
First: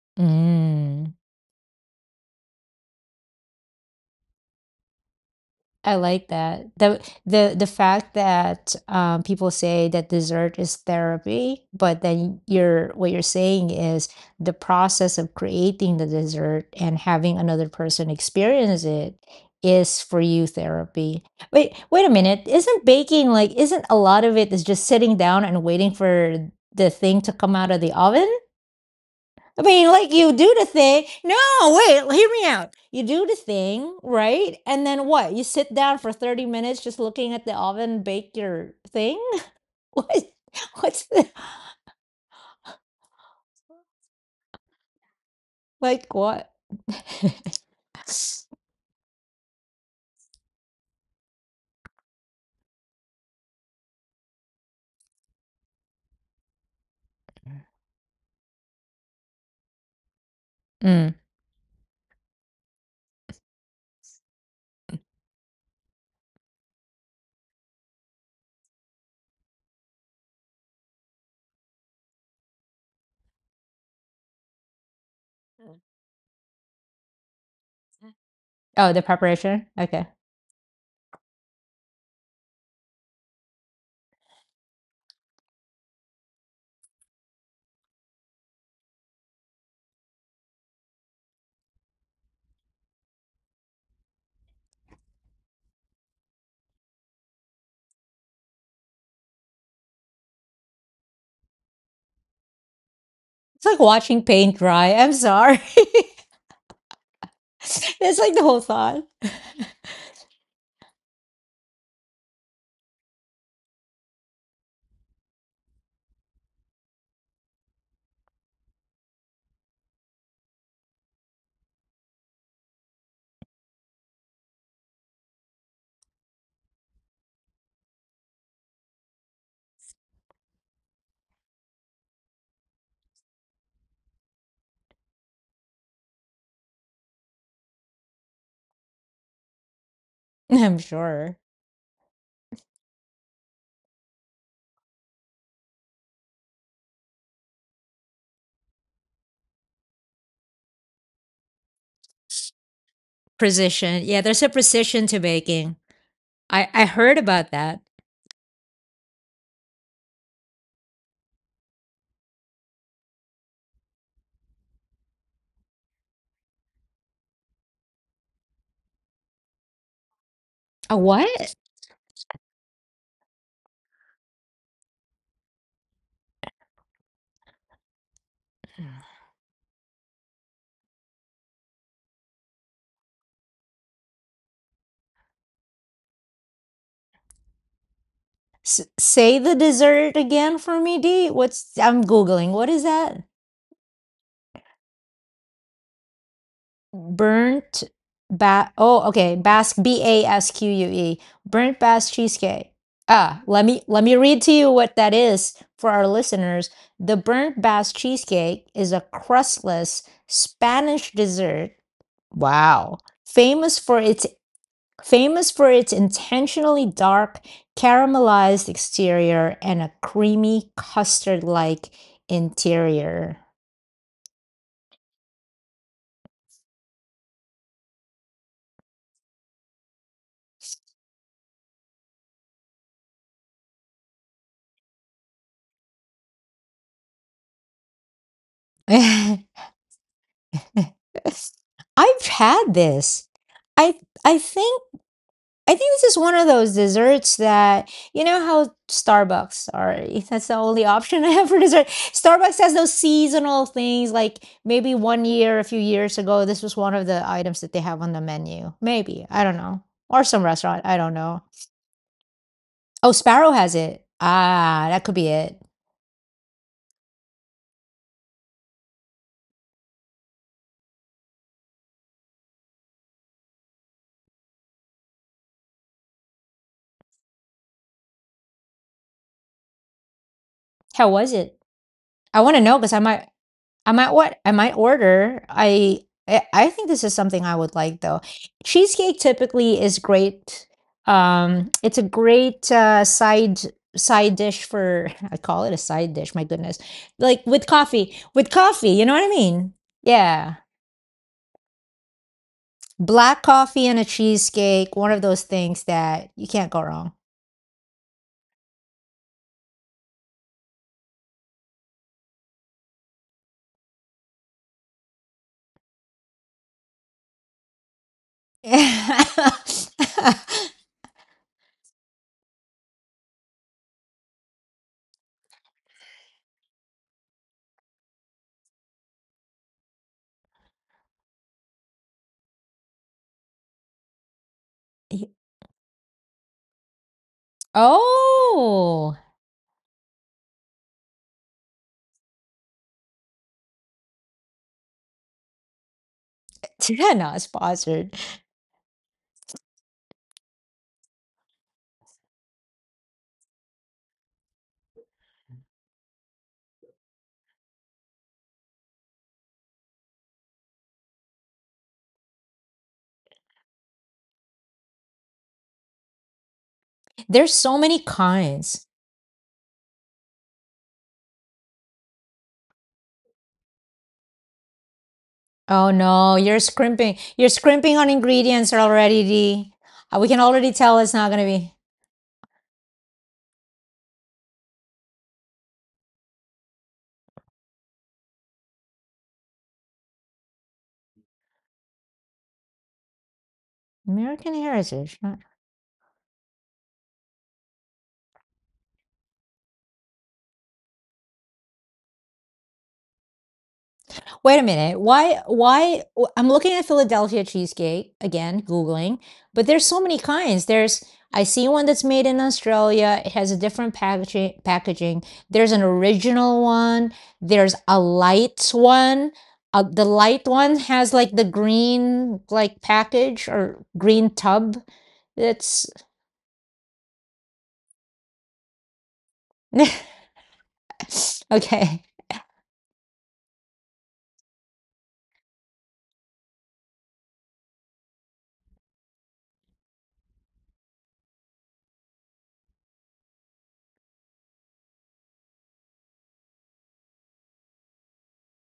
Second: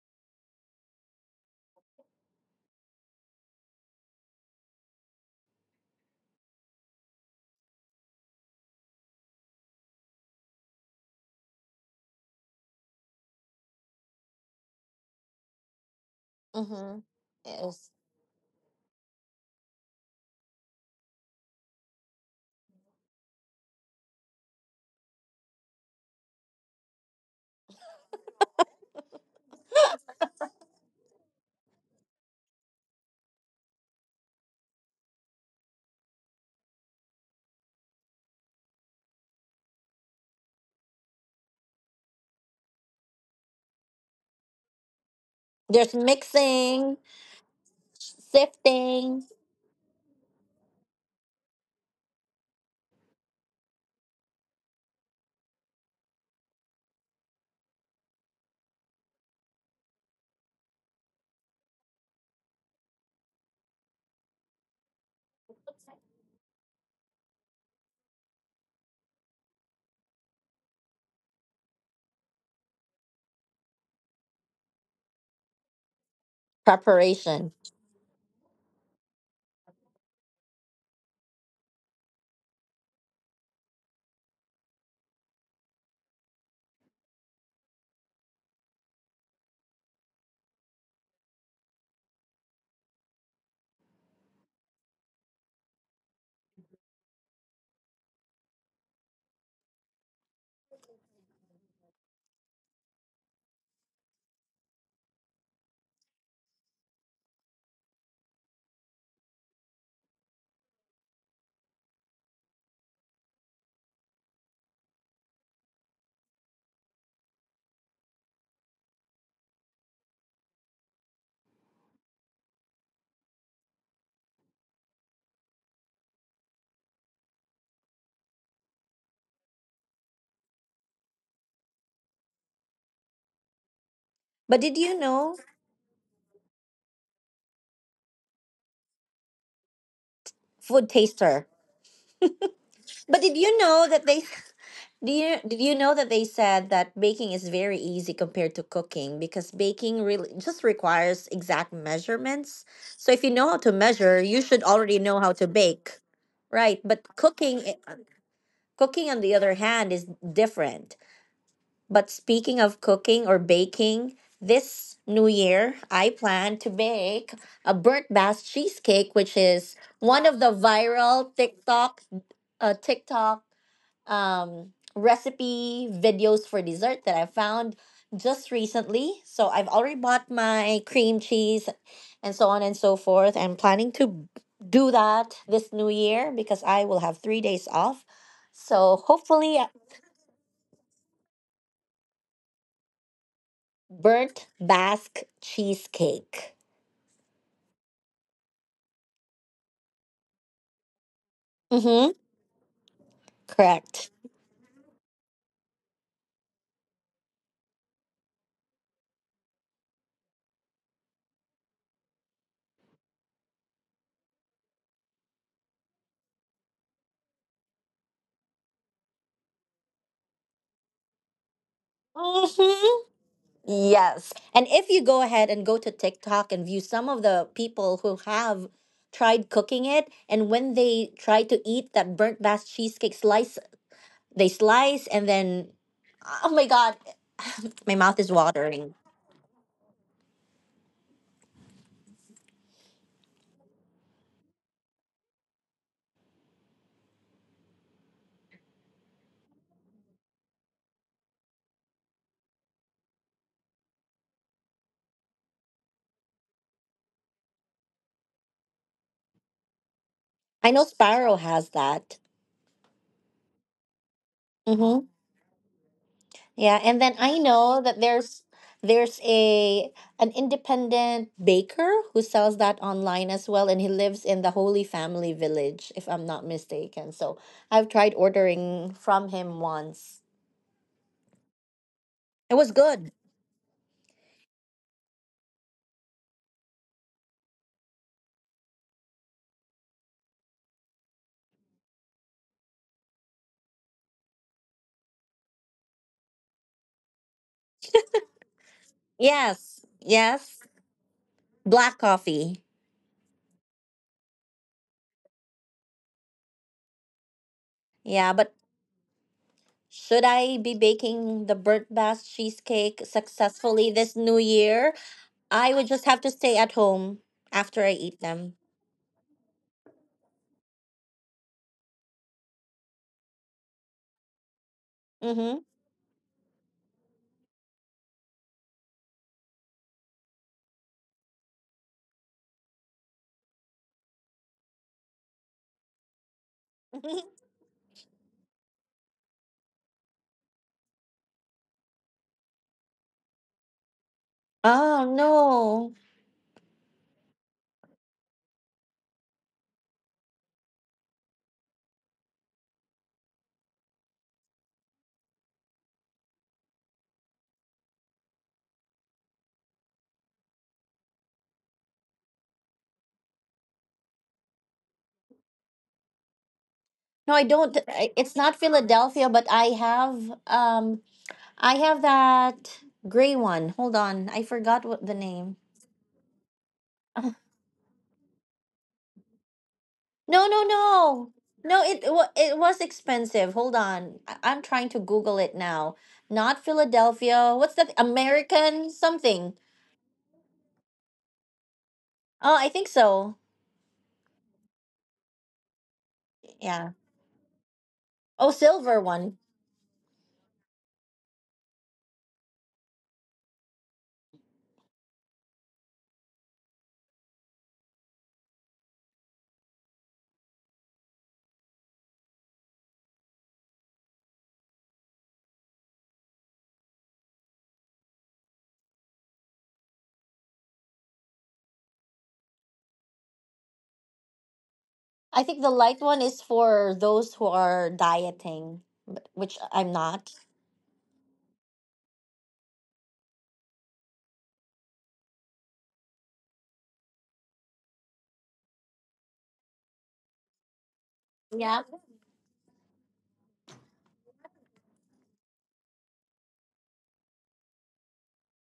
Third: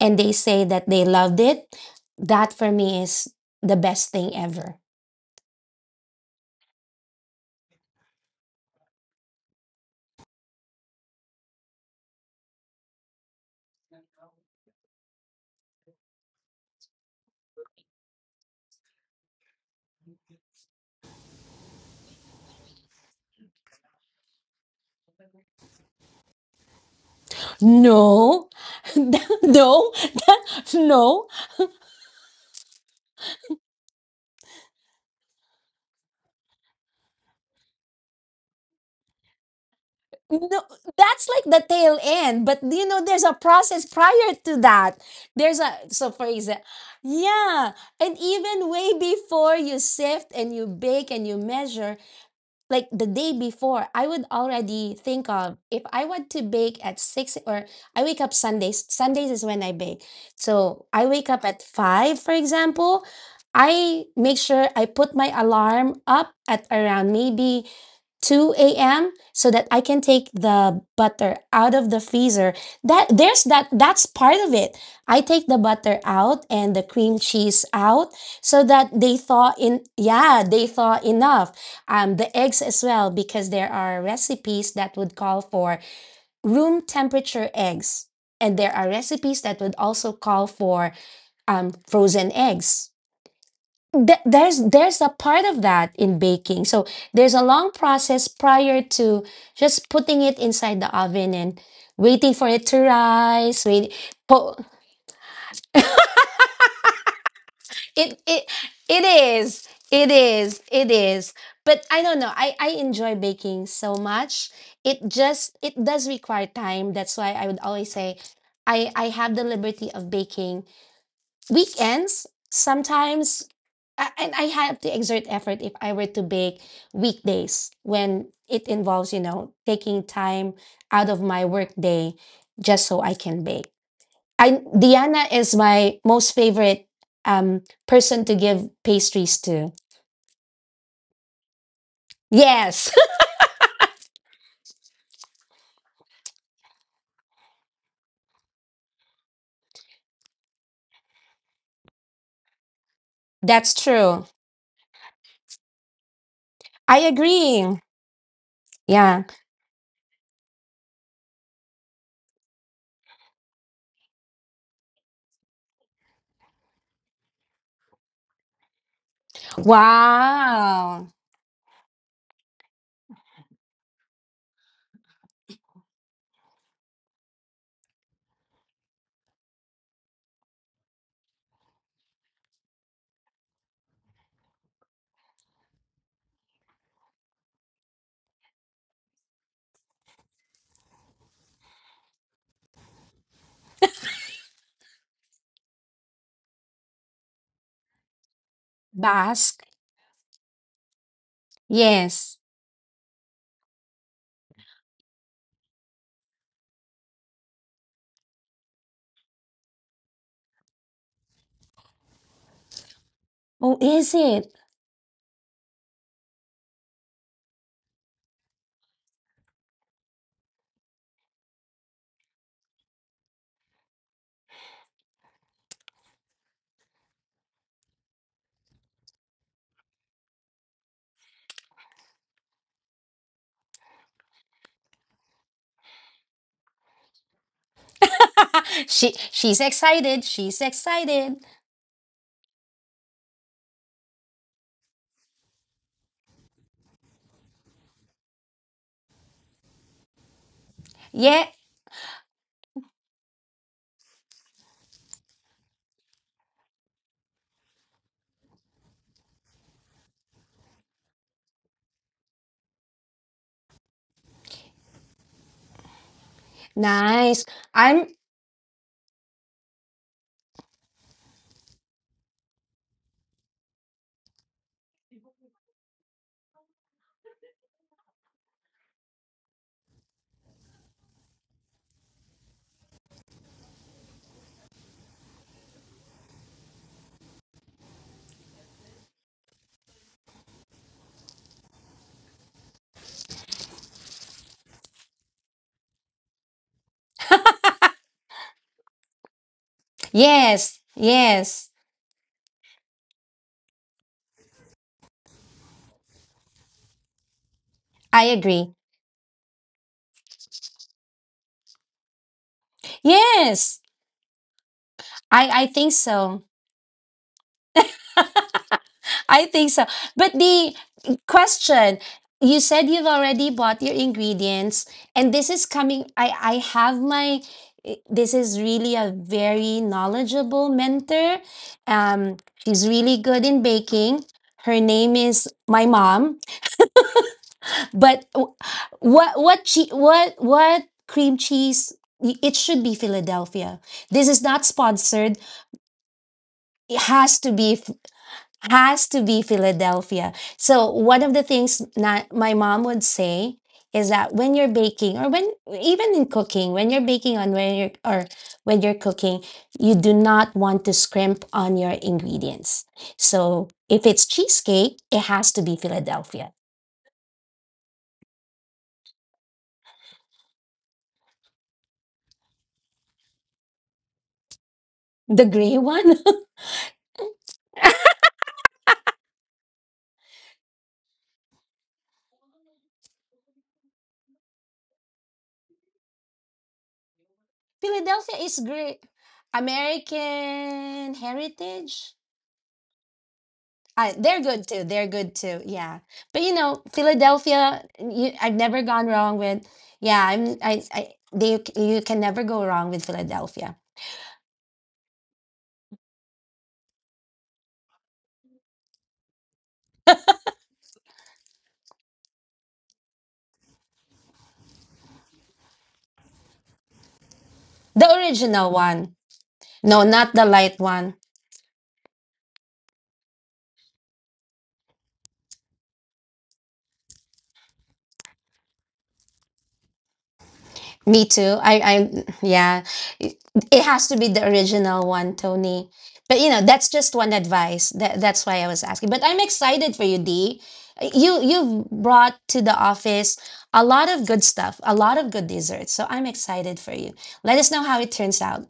and they say that they Mm. loved it, that for me is the best thing ever. I like that. The the the fact that um, people say that dessert is therapy, but then you're what you're saying is the process of creating the dessert and Hmm. having another person experience it is for you therapy. Wait, wait a minute. Isn't baking like — isn't a lot of it is just sitting down and waiting for the thing to come out of the oven? No, <laughs> I mean, no, like you do the thing. no, No, wait, hear me out. You do the thing, right? And then what? You sit down for thirty minutes just looking at the oven bake your thing? <laughs> What? no. What's That's the, like the tail end, but you know, there's a process prior to that. There's a, There's so like for what? example, mixing, yeah, and even way sifting. before you sift and you bake and you measure, like the day before, I would already think of, if I want to bake at six, or I wake up Sundays, Sundays is when I bake, so I Mm. wake up at five, for example. I make sure I put my alarm up at around maybe two a m so that I can take the butter out of the freezer. That there's that, that's part of it. I take the butter out and the cream Preparation. cheese out so that Oh, the they thaw preparation? in, Okay. yeah, they thaw enough. Um, the eggs as well, because there are recipes that would call for room temperature eggs, and there are recipes that would also call for um, frozen eggs. Th- there's there's a part of that in baking, so there's a long process prior to just putting it inside the oven and waiting for it to rise. It's like Wait watching paint po- dry. I'm sorry. <laughs> That's it like the it whole thought. it is, it is, it is, but I don't know, i i enjoy baking so much. It just, it does require time. That's why I would always say i I have the liberty of baking weekends sometimes, a- and I have to exert effort if I were to bake weekdays, when it involves, you know, taking time out of my work day just so I can bake. But I, did you Diana know, is my most favorite um person to give pastries to. I'm food sure. taster? Yes, But did you know that they <laughs> do you did you know that they said that baking is very easy compared to cooking, because baking really just requires exact measurements. So if you <laughs> know how to that's Precision. Yeah, measure, true. there's you a should already precision to know how to baking. bake. I, Right, I but I heard about cooking agree. that. i- cooking, on Yeah. the other hand, is different. But speaking of cooking or baking, this new year I plan to bake a Burt Bass cheesecake, which is one of the A Wow. viral what? TikTok uh, TikTok um, recipe videos for dessert that I found just recently. So I've already bought my cream cheese and so on and so forth. I'm planning to do that this new year because I will have three days off. S- So say the hopefully dessert again for me, D. What's — I'm Googling. What is that? burnt Basque cheesecake. Burnt ba — oh, okay, Basque. Basque, B A S Q U E, Burnt Basque Mm-hmm. Yes. cheesecake. Ah, let me let Correct. me read to you what that is for our listeners. The burnt Basque cheesecake is a crustless Spanish dessert. Wow. Oh, Famous for is its it? famous for its intentionally dark caramelized exterior and a creamy custard-like Mm-hmm. interior. Yes. And if you go ahead and go to TikTok and view some of the people who have tried cooking it, and when they try to eat that burnt Basque cheesecake slice, they slice and then, oh my God, my mouth is <laughs> watering. She <laughs> she's excited. She's <laughs> excited. I've had this. I I think I think this is one of those desserts that you know how Starbucks are, <laughs> if that's the only option. <laughs> I Yeah. have for dessert. Starbucks has those seasonal things like maybe one year, a few years ago, this was one of the items that they have on the menu. Maybe. I don't know. Or some I restaurant, know I don't Sparrow know. has that. Oh, Sparrow has it. Ah, that Mm-hmm. could be it. Yeah, and then I Nice. know that I'm there's there's a an independent baker who sells that online as well, and he lives in the Holy Family Village, if I'm not mistaken. So I've tried ordering from him once. How was it? I It want to was know because I good. might I might what I might order. I I I think this is something I would like, though. Cheesecake typically is great, um, it's a great, uh, side side dish for, <laughs> I call it a side dish, my goodness. Like, with coffee with coffee, you know what I Yes, mean? yes, Yeah. Yes. Yes. black coffee. Black coffee and a cheesecake, one of those things that you can't go wrong. I Yeah, but agree. should I be baking the burnt bass cheesecake Yes. successfully this new year? I I I would think just have to so. stay at home after I eat them. I think so. But <laughs> the question, you said you've already bought your ingredients, and this Mm-hmm. is coming. I I have my. This is really a very knowledgeable mentor. Um, she's really good in baking. Her name Yeah. is my mom. <laughs> But w- Oh, what what che- what what cream cheese? It should be Philadelphia. This is not Oh sponsored. no. <laughs> It yeah, has not to be sponsored. has to be Philadelphia. So one of the things not my mom would say is that when you're baking or when even in cooking, when you're baking on when you're or when you're cooking, you do not want to scrimp on your ingredients. So if it's cheesecake, it has to be Philadelphia. No, I There's don't. so many I- It's not kinds. Philadelphia, but I have um I have that gray one. Hold on, I forgot what the The name. gray Oh one. no, you're scrimping. <laughs> You're scrimping on ingredients already, D. Uh, We can No, no, already tell it's no, not gonna be no. It it wa- it was expensive. Hold on, I- I'm trying to Google it now. Not Philadelphia. What's <laughs> that? Philadelphia is American great. something. American heritage. Oh, I think so. I, they're American good too. They're heritage. good too. Yeah. But you know, Yeah. Philadelphia, you, Oh, I've never silver gone one. wrong with. Yeah, I'm I I they you can never go wrong with Philadelphia. Wait a minute. Why? Why? i I'm looking at Philadelphia cheesecake again, Googling, but there's so many kinds. There's, I see one that's made in Australia. It has a different packaging. Packaging. There's an original one. There's a The original light one. one. Uh, No, the not the light light one one. has like the green like package or green tub. I think the That's light one is for those who are dieting, but- which I'm <laughs> not. Me too. I, okay. I, yeah, it it has to be the original one, Tony. But you know, that's just one advice. That that's why I was asking. But I'm excited for you, D. You Yeah. you've brought to the office a lot of good stuff, a lot of good desserts. So I'm excited for you. Let us know how it turns out.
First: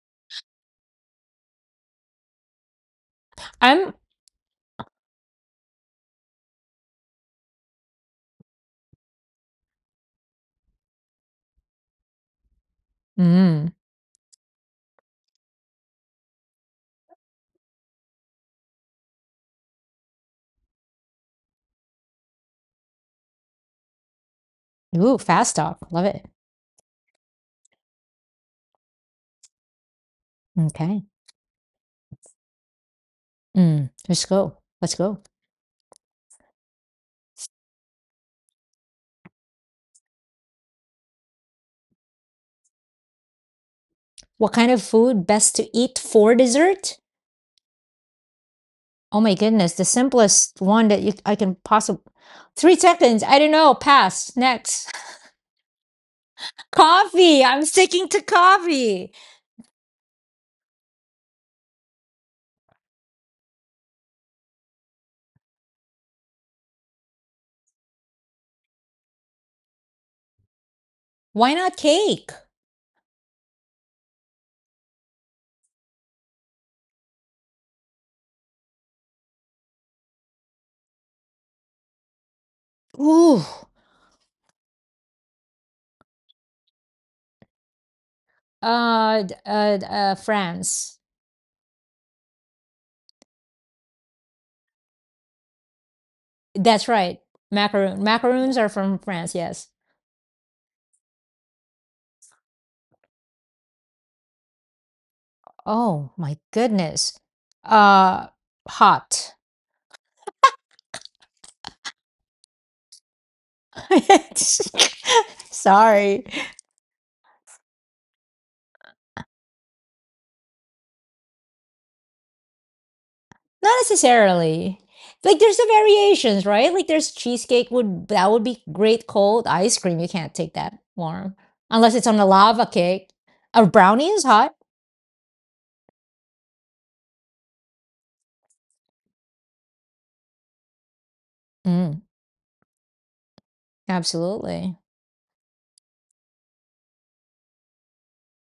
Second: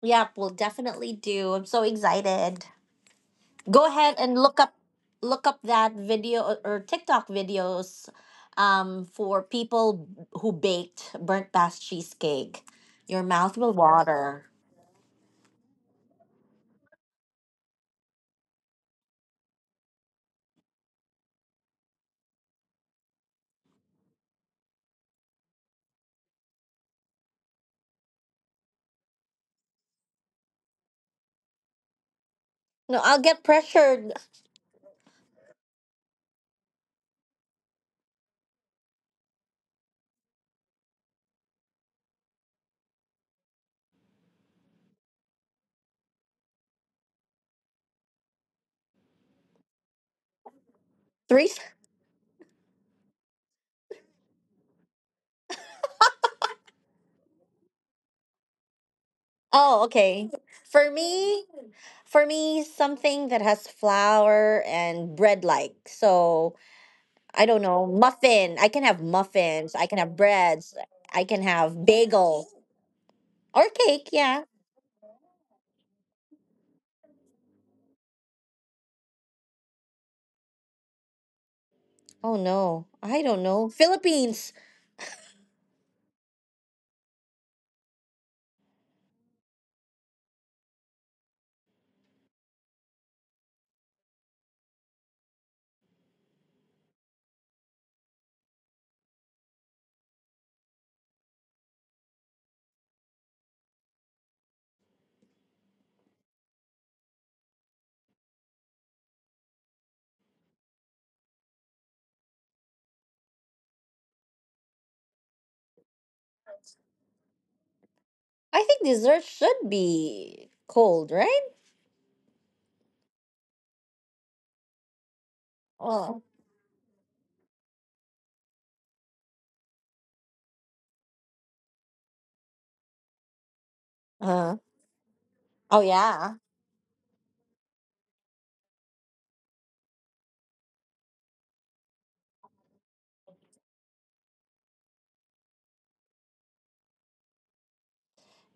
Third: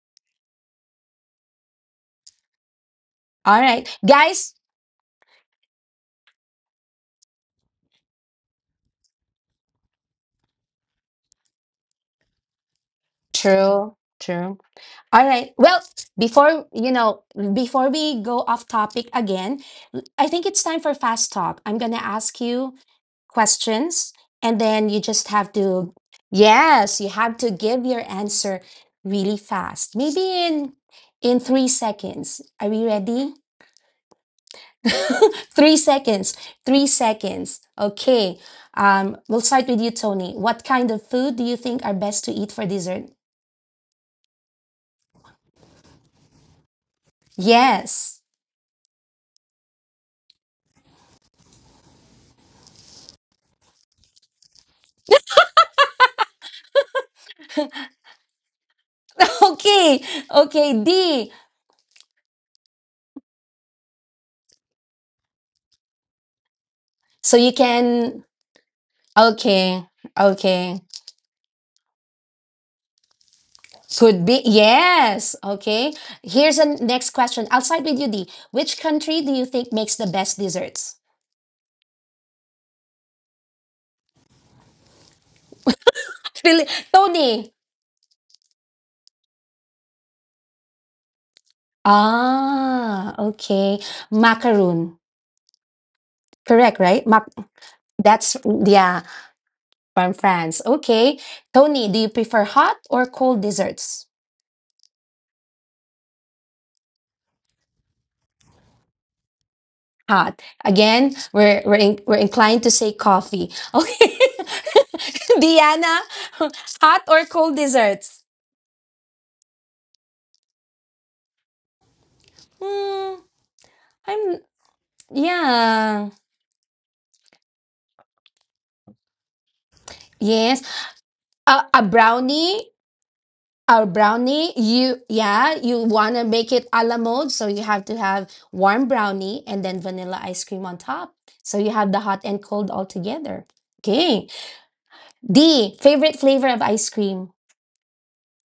Yeah, we'll definitely do. I'm so excited. All Go right, I'm. ahead and guys. look up look up that video or or TikTok videos um, for people who baked burnt past cheesecake. Your mouth will Mm. True, water. true. All right. Well, before you know, before we go off topic again, I think it's time for fast talk. I'm gonna ask you questions, and then you Ooh, just have fast talk. to, Love it. yes, you have to give your answer really fast, maybe in Okay. in three seconds. Are we No, I'll ready? get Mm. pressured. Let's go. Let's go. <laughs> Three seconds. Three seconds. Okay. Um we'll start with you, Tony. What kind of food do you think are best to eat for dessert? What kind of food best to eat for dessert? Yes. Oh my goodness, the simplest one that you, I Three. can s- possibly. Three seconds. I don't know. Pass. Next. <laughs> Coffee. I'm sticking to coffee. <laughs> Oh, Okay. okay. Okay, D. For me, for me, something that has flour and bread like. So So I you don't know, can. muffin. I can have muffins. Okay. I can have breads. Okay. I can Why not have cake? bagel or cake. Could Yeah. be, yes. Okay. Here's a next question. I'll side with you, D. Which country do you think makes the best desserts? Oh no, I Ooh. don't know. Philippines. <laughs> Really? Tony. Uh, uh, uh, France. Ah, okay. Macaroon. Correct, That's right? right. Mac, Macaroon. that's, Macaroons are from yeah, France. Yes. from France. Okay. Tony, do you prefer hot or cold desserts? Oh my goodness. Uh, hot. Hot. Again, we're, we're, in, we're inclined to say coffee. Okay. <laughs> <laughs> Diana, Sorry. <laughs> hot or cold desserts? I think dessert should be cold, right? Hmm, Not I'm, necessarily. Like there's the yeah. Oh, variations, right? Like there's cheesecake would that would be great cold. Ice cream, you can't take Yes, that warm. a, a Unless it's on a lava brownie, cake. A a brownie is brownie. hot. uh, You Yeah, you oh wanna yeah. make it a la mode, so you have to have warm brownie and then vanilla ice cream on top. So you have the Mm, hot and cold all together. Okay. absolutely. D, favorite flavor of ice cream.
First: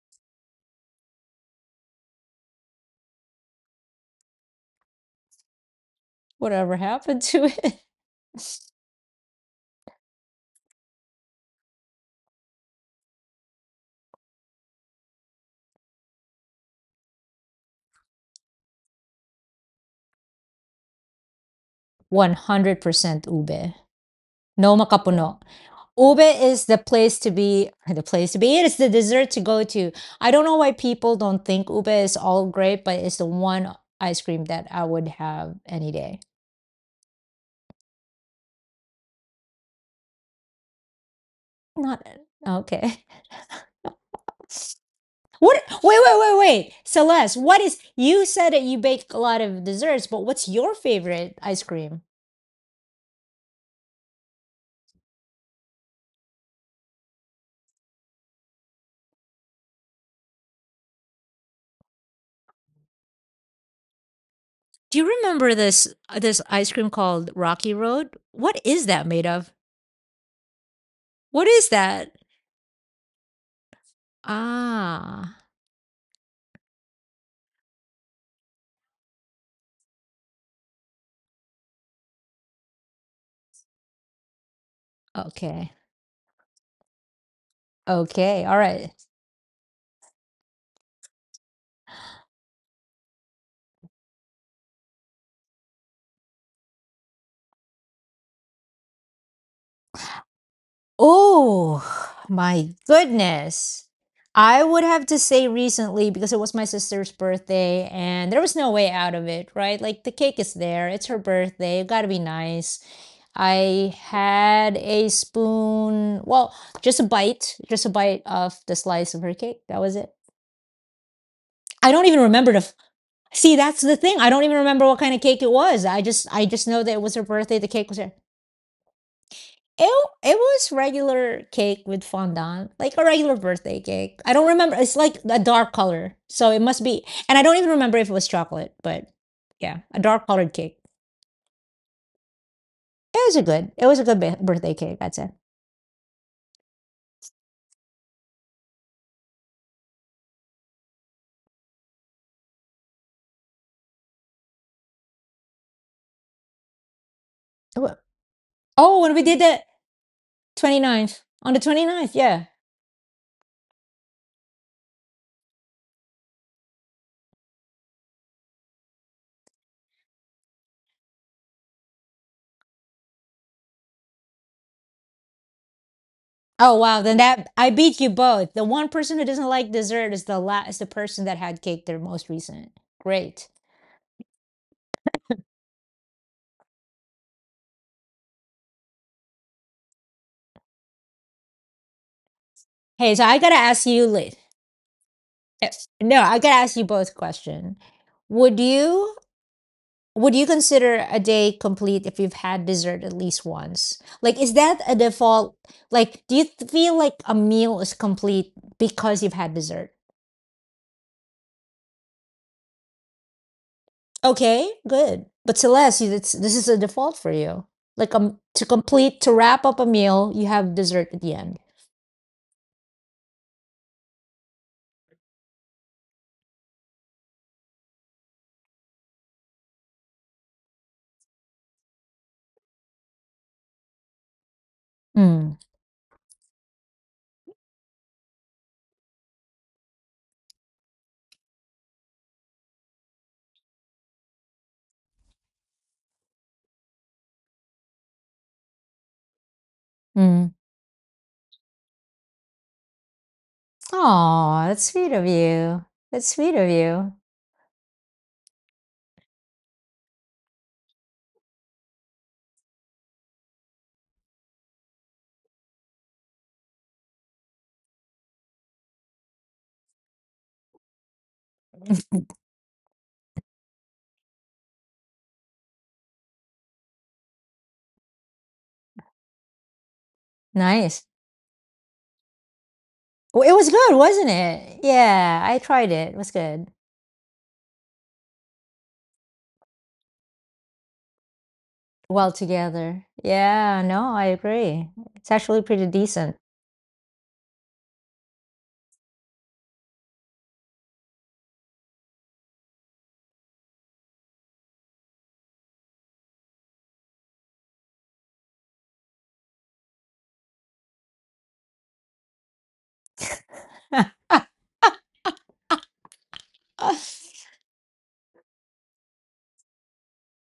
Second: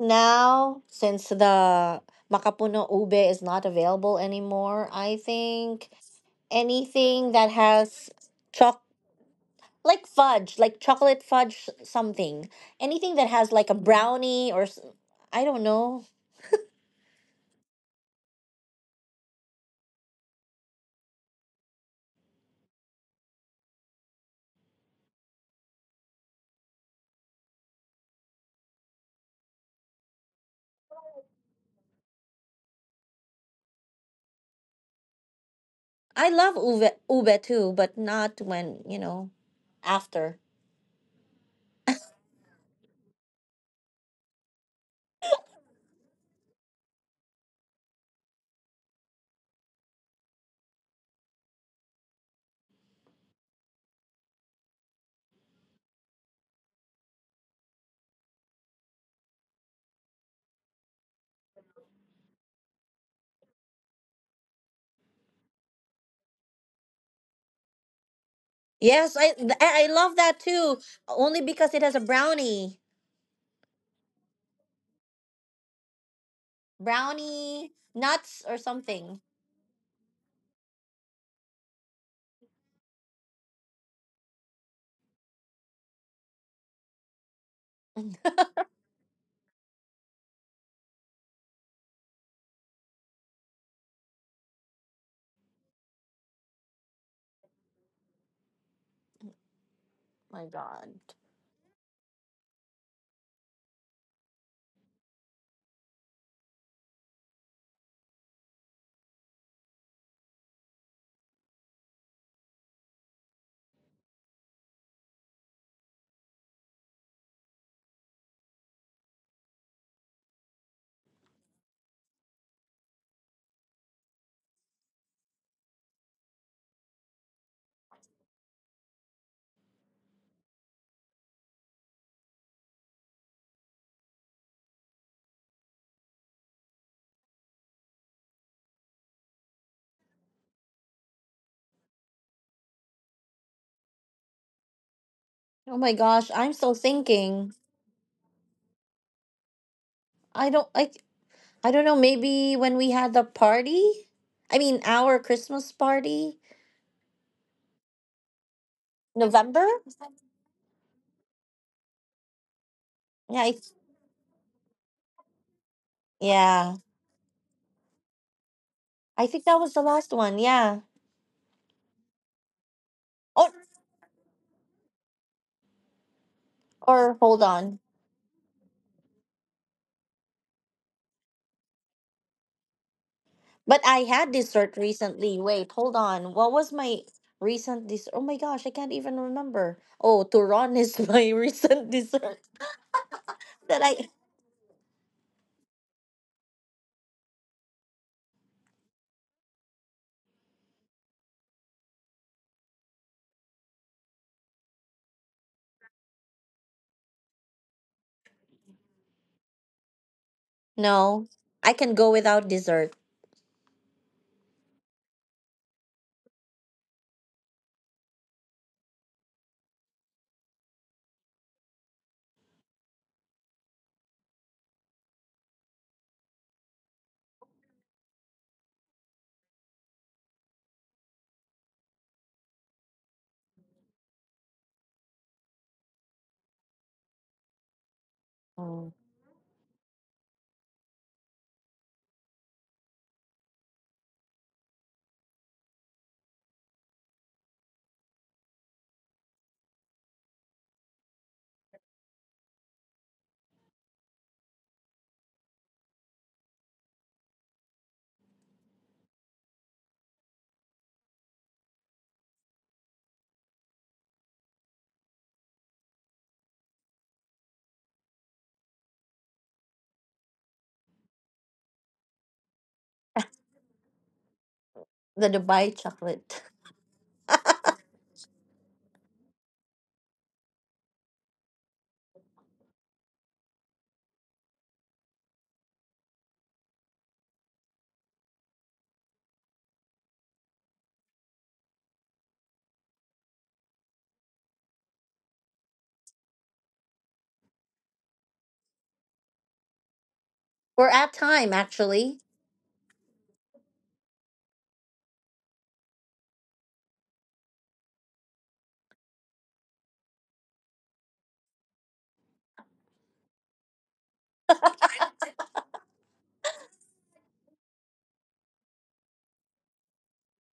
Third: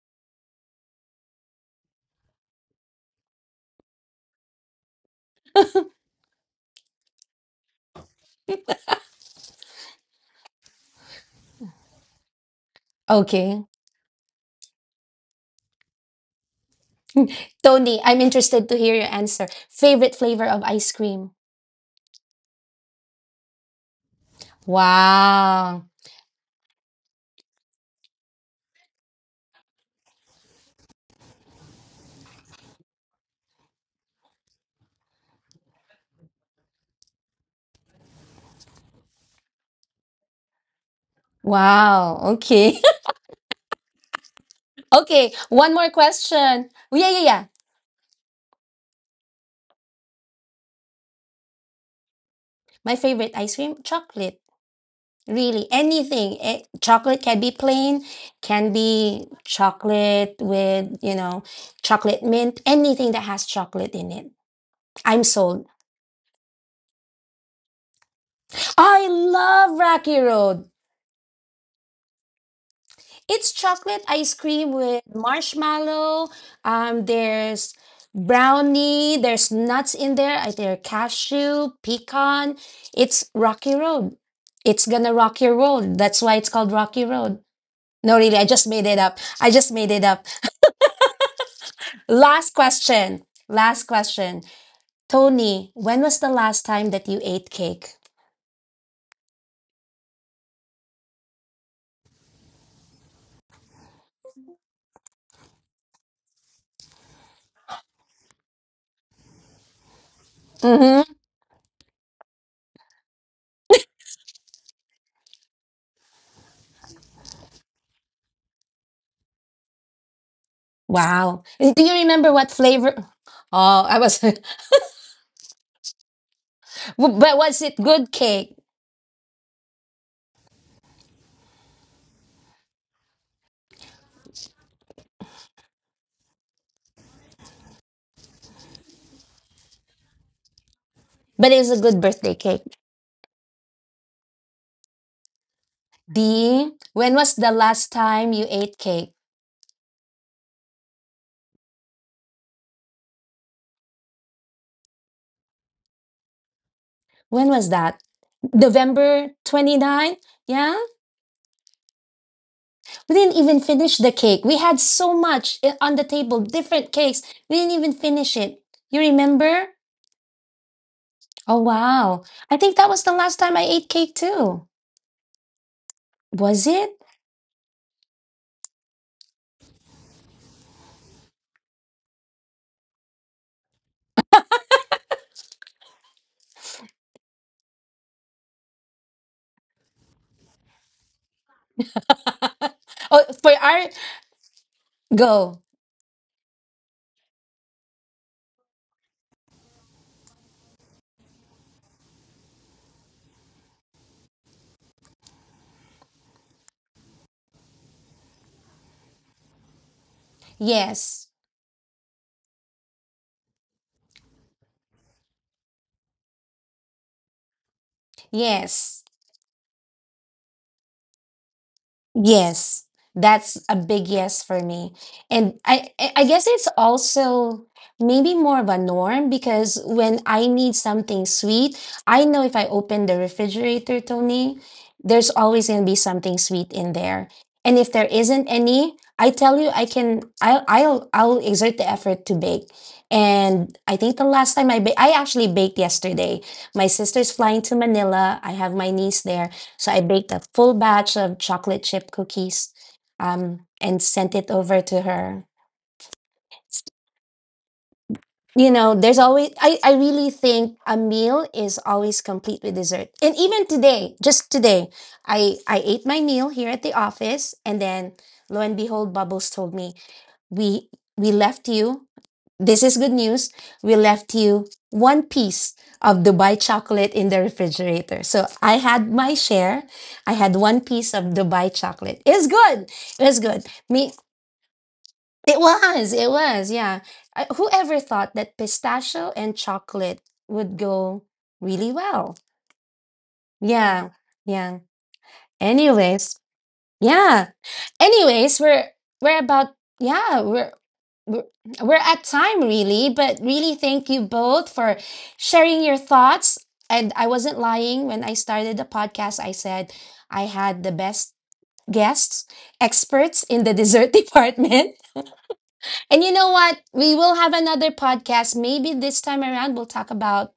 Now, since the makapuno ube is not available anymore, I think Whatever happened anything to that it? has choc like fudge, like chocolate fudge something, anything that has Okay. like a brownie or s- I don't know. Tony, I'm interested to hear your answer. Favorite flavor of ice cream. <laughs> one hundred percent ube. No makapuno. Wow. Ube is the place to be, the place to be. It's the dessert to go to. I don't know why people don't think ube is all great, but it's the one ice cream that I would have any day. I love ube ube too, but not when, you know, after. Not Wow. Okay. okay. <laughs> Okay. What? One more Wait, wait, wait, question. wait. Oh. Yeah, yeah, Celeste, yeah. what is, you said that you bake a lot of desserts, but what's your favorite ice cream? My favorite ice cream, chocolate. Really, anything. Eh, chocolate can be plain, can be chocolate with, you know, chocolate mint, anything that has chocolate in it. Do you I'm remember sold. this this ice cream called Rocky Road? What is that I Yes, made I of? love I I love Rocky that Road. too, only What is because it has a that? brownie. It's chocolate ice cream with Ah, marshmallow. Um, brownie There's nuts or brownie, something. there's nuts in there. I There are cashew, pecan. It's Rocky Road. It's gonna rock your okay. world. That's why it's called Rocky Road. No, really, Okay. I All just made right. it up. I just made it up. Last question. Last question. Tony, when was the last time that you ate cake? My God. Oh, my goodness. I would have to say recently because it was my sister's birthday and there was no way out of it, right? Like the cake is there, it's Mm-hmm. her birthday, it gotta be nice. I had a spoon, well, just a bite, just a bite of the slice of her cake. That was it. Wow. And do I you don't even remember remember what the f- flavor? See, that's Oh, the I thing. was, <laughs> I but don't even remember what kind of cake it was. I just I just know that it was her birthday, was the it cake was there. good cake? It it was regular cake with fondant, like a regular birthday cake. I don't remember. It's like a dark color, so it must be. And I don't even remember if it was chocolate, but yeah, a dark colored cake. But it was a good birthday cake. It was a good. It was a good ba- birthday cake. I'd say. Oh my gosh, I'm still D, when was the thinking. last time you ate cake? I don't I I don't know, maybe when we had the party? I mean our Christmas party. When was Oh, that? oh, when we November did the November? 29? Yeah? 29th on the 29th, yeah. We didn't Yeah, I, even finish the cake. We had so much I- on the table, yeah. different cakes. We didn't even finish it. You I think that remember? was the last one, yeah. Oh, wow. I think that was the last Oh, time I ate cake too. Was Oh it? wow, then or hold that I on. beat you both. The one person who doesn't like dessert is the last is the person that had cake their most recent. Great. But I had dessert recently. Wait, hold on. What was my recent dessert? Oh my gosh, I can't even remember. Oh, Turon is <laughs> my recent dessert Hey, so Oh, I gotta for that ask our you I late. go. No, I gotta ask you both question. Would you would you consider a day complete if you've had dessert at least once? Like, is that a default? Like, do you th- feel like a meal is complete because you've had dessert? No, Yes. I can go without dessert. Okay, good. But Celeste, you that's this is a default for you. Like, um to Yes. complete to wrap up a meal, you have dessert at the end. Yes, that's a big yes for me. And I I I guess it's also maybe more of a norm because when I need something sweet, I know if I open the refrigerator, Tony, there's Mm. always going to be something sweet in there. And if there isn't Mm, any, I tell you I can I'll I'll I'll exert the effort to bake. And I think the last time I ba- I actually baked yesterday. My sister's flying to Manila. I have my niece there, so I baked a Mm. full batch of chocolate chip cookies, um, and sent it Oh, over that's to sweet of her. you. That's sweet of you. You know, there's always, I, I really think a meal is always complete with dessert. And even today, just today, I, I ate my meal here at the office. And then lo and behold, Bubbles told me, we, we left you. This is good news. We left you the one piece Dubai of chocolate. Dubai chocolate in the refrigerator. So I had my share. I had one Nice. piece of Dubai chocolate. It's good. It's Well, it was good. good, Me, wasn't it? Yeah, I it tried it. was. It was It good. was. Yeah. I, whoever thought that pistachio and chocolate would go really Well well? together. Yeah, Yeah. no, I Yeah. agree. It's actually pretty decent. Anyways. Yeah. Anyways, we're we're about yeah. We're <laughs> We're at we're time, we're actually. at time really, but really thank you both for sharing your thoughts. And I wasn't lying when I started the podcast. I said I had the best guests, experts in the dessert <laughs> department. And you know what, we <laughs> will have another podcast. Maybe this time around we'll talk about,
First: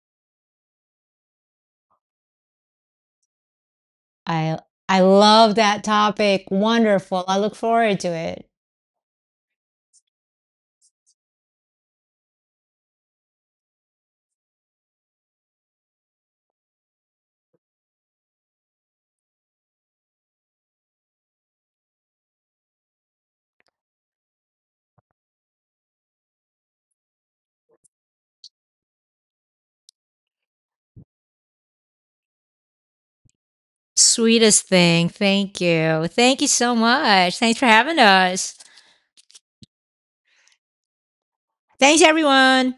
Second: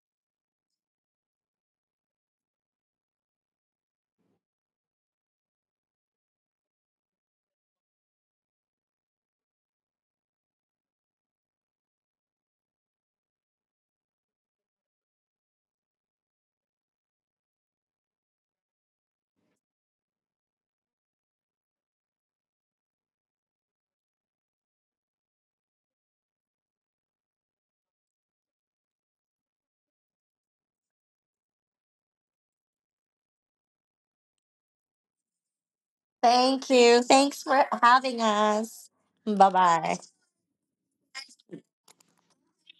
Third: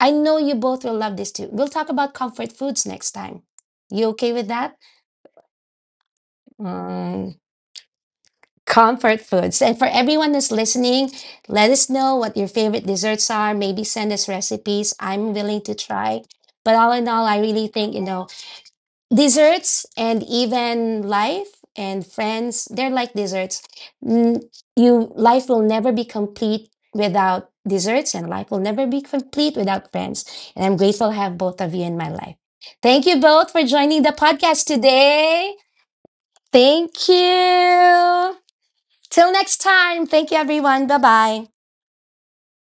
I know you both will love this too, we'll talk about comfort foods next time. You okay with I that? I love that topic. Wonderful. Mm. I look forward to it. Comfort foods. And for everyone that's listening, let us know what your favorite desserts are. Maybe send us recipes. I'm willing to try. But all in all, I really think, you know, desserts and even life and friends, they're like desserts. N- You life will never be complete without desserts, and life will never be complete without friends. And I'm grateful to have both of you in my life. Thank you both for joining the podcast Sweetest thing. today. Thank you. Thank you Thank so you. Thank much. Thanks Thanks for for having having you. us. us. Till Bye next bye. time. Thank you, everyone. Bye bye. Thanks, everyone.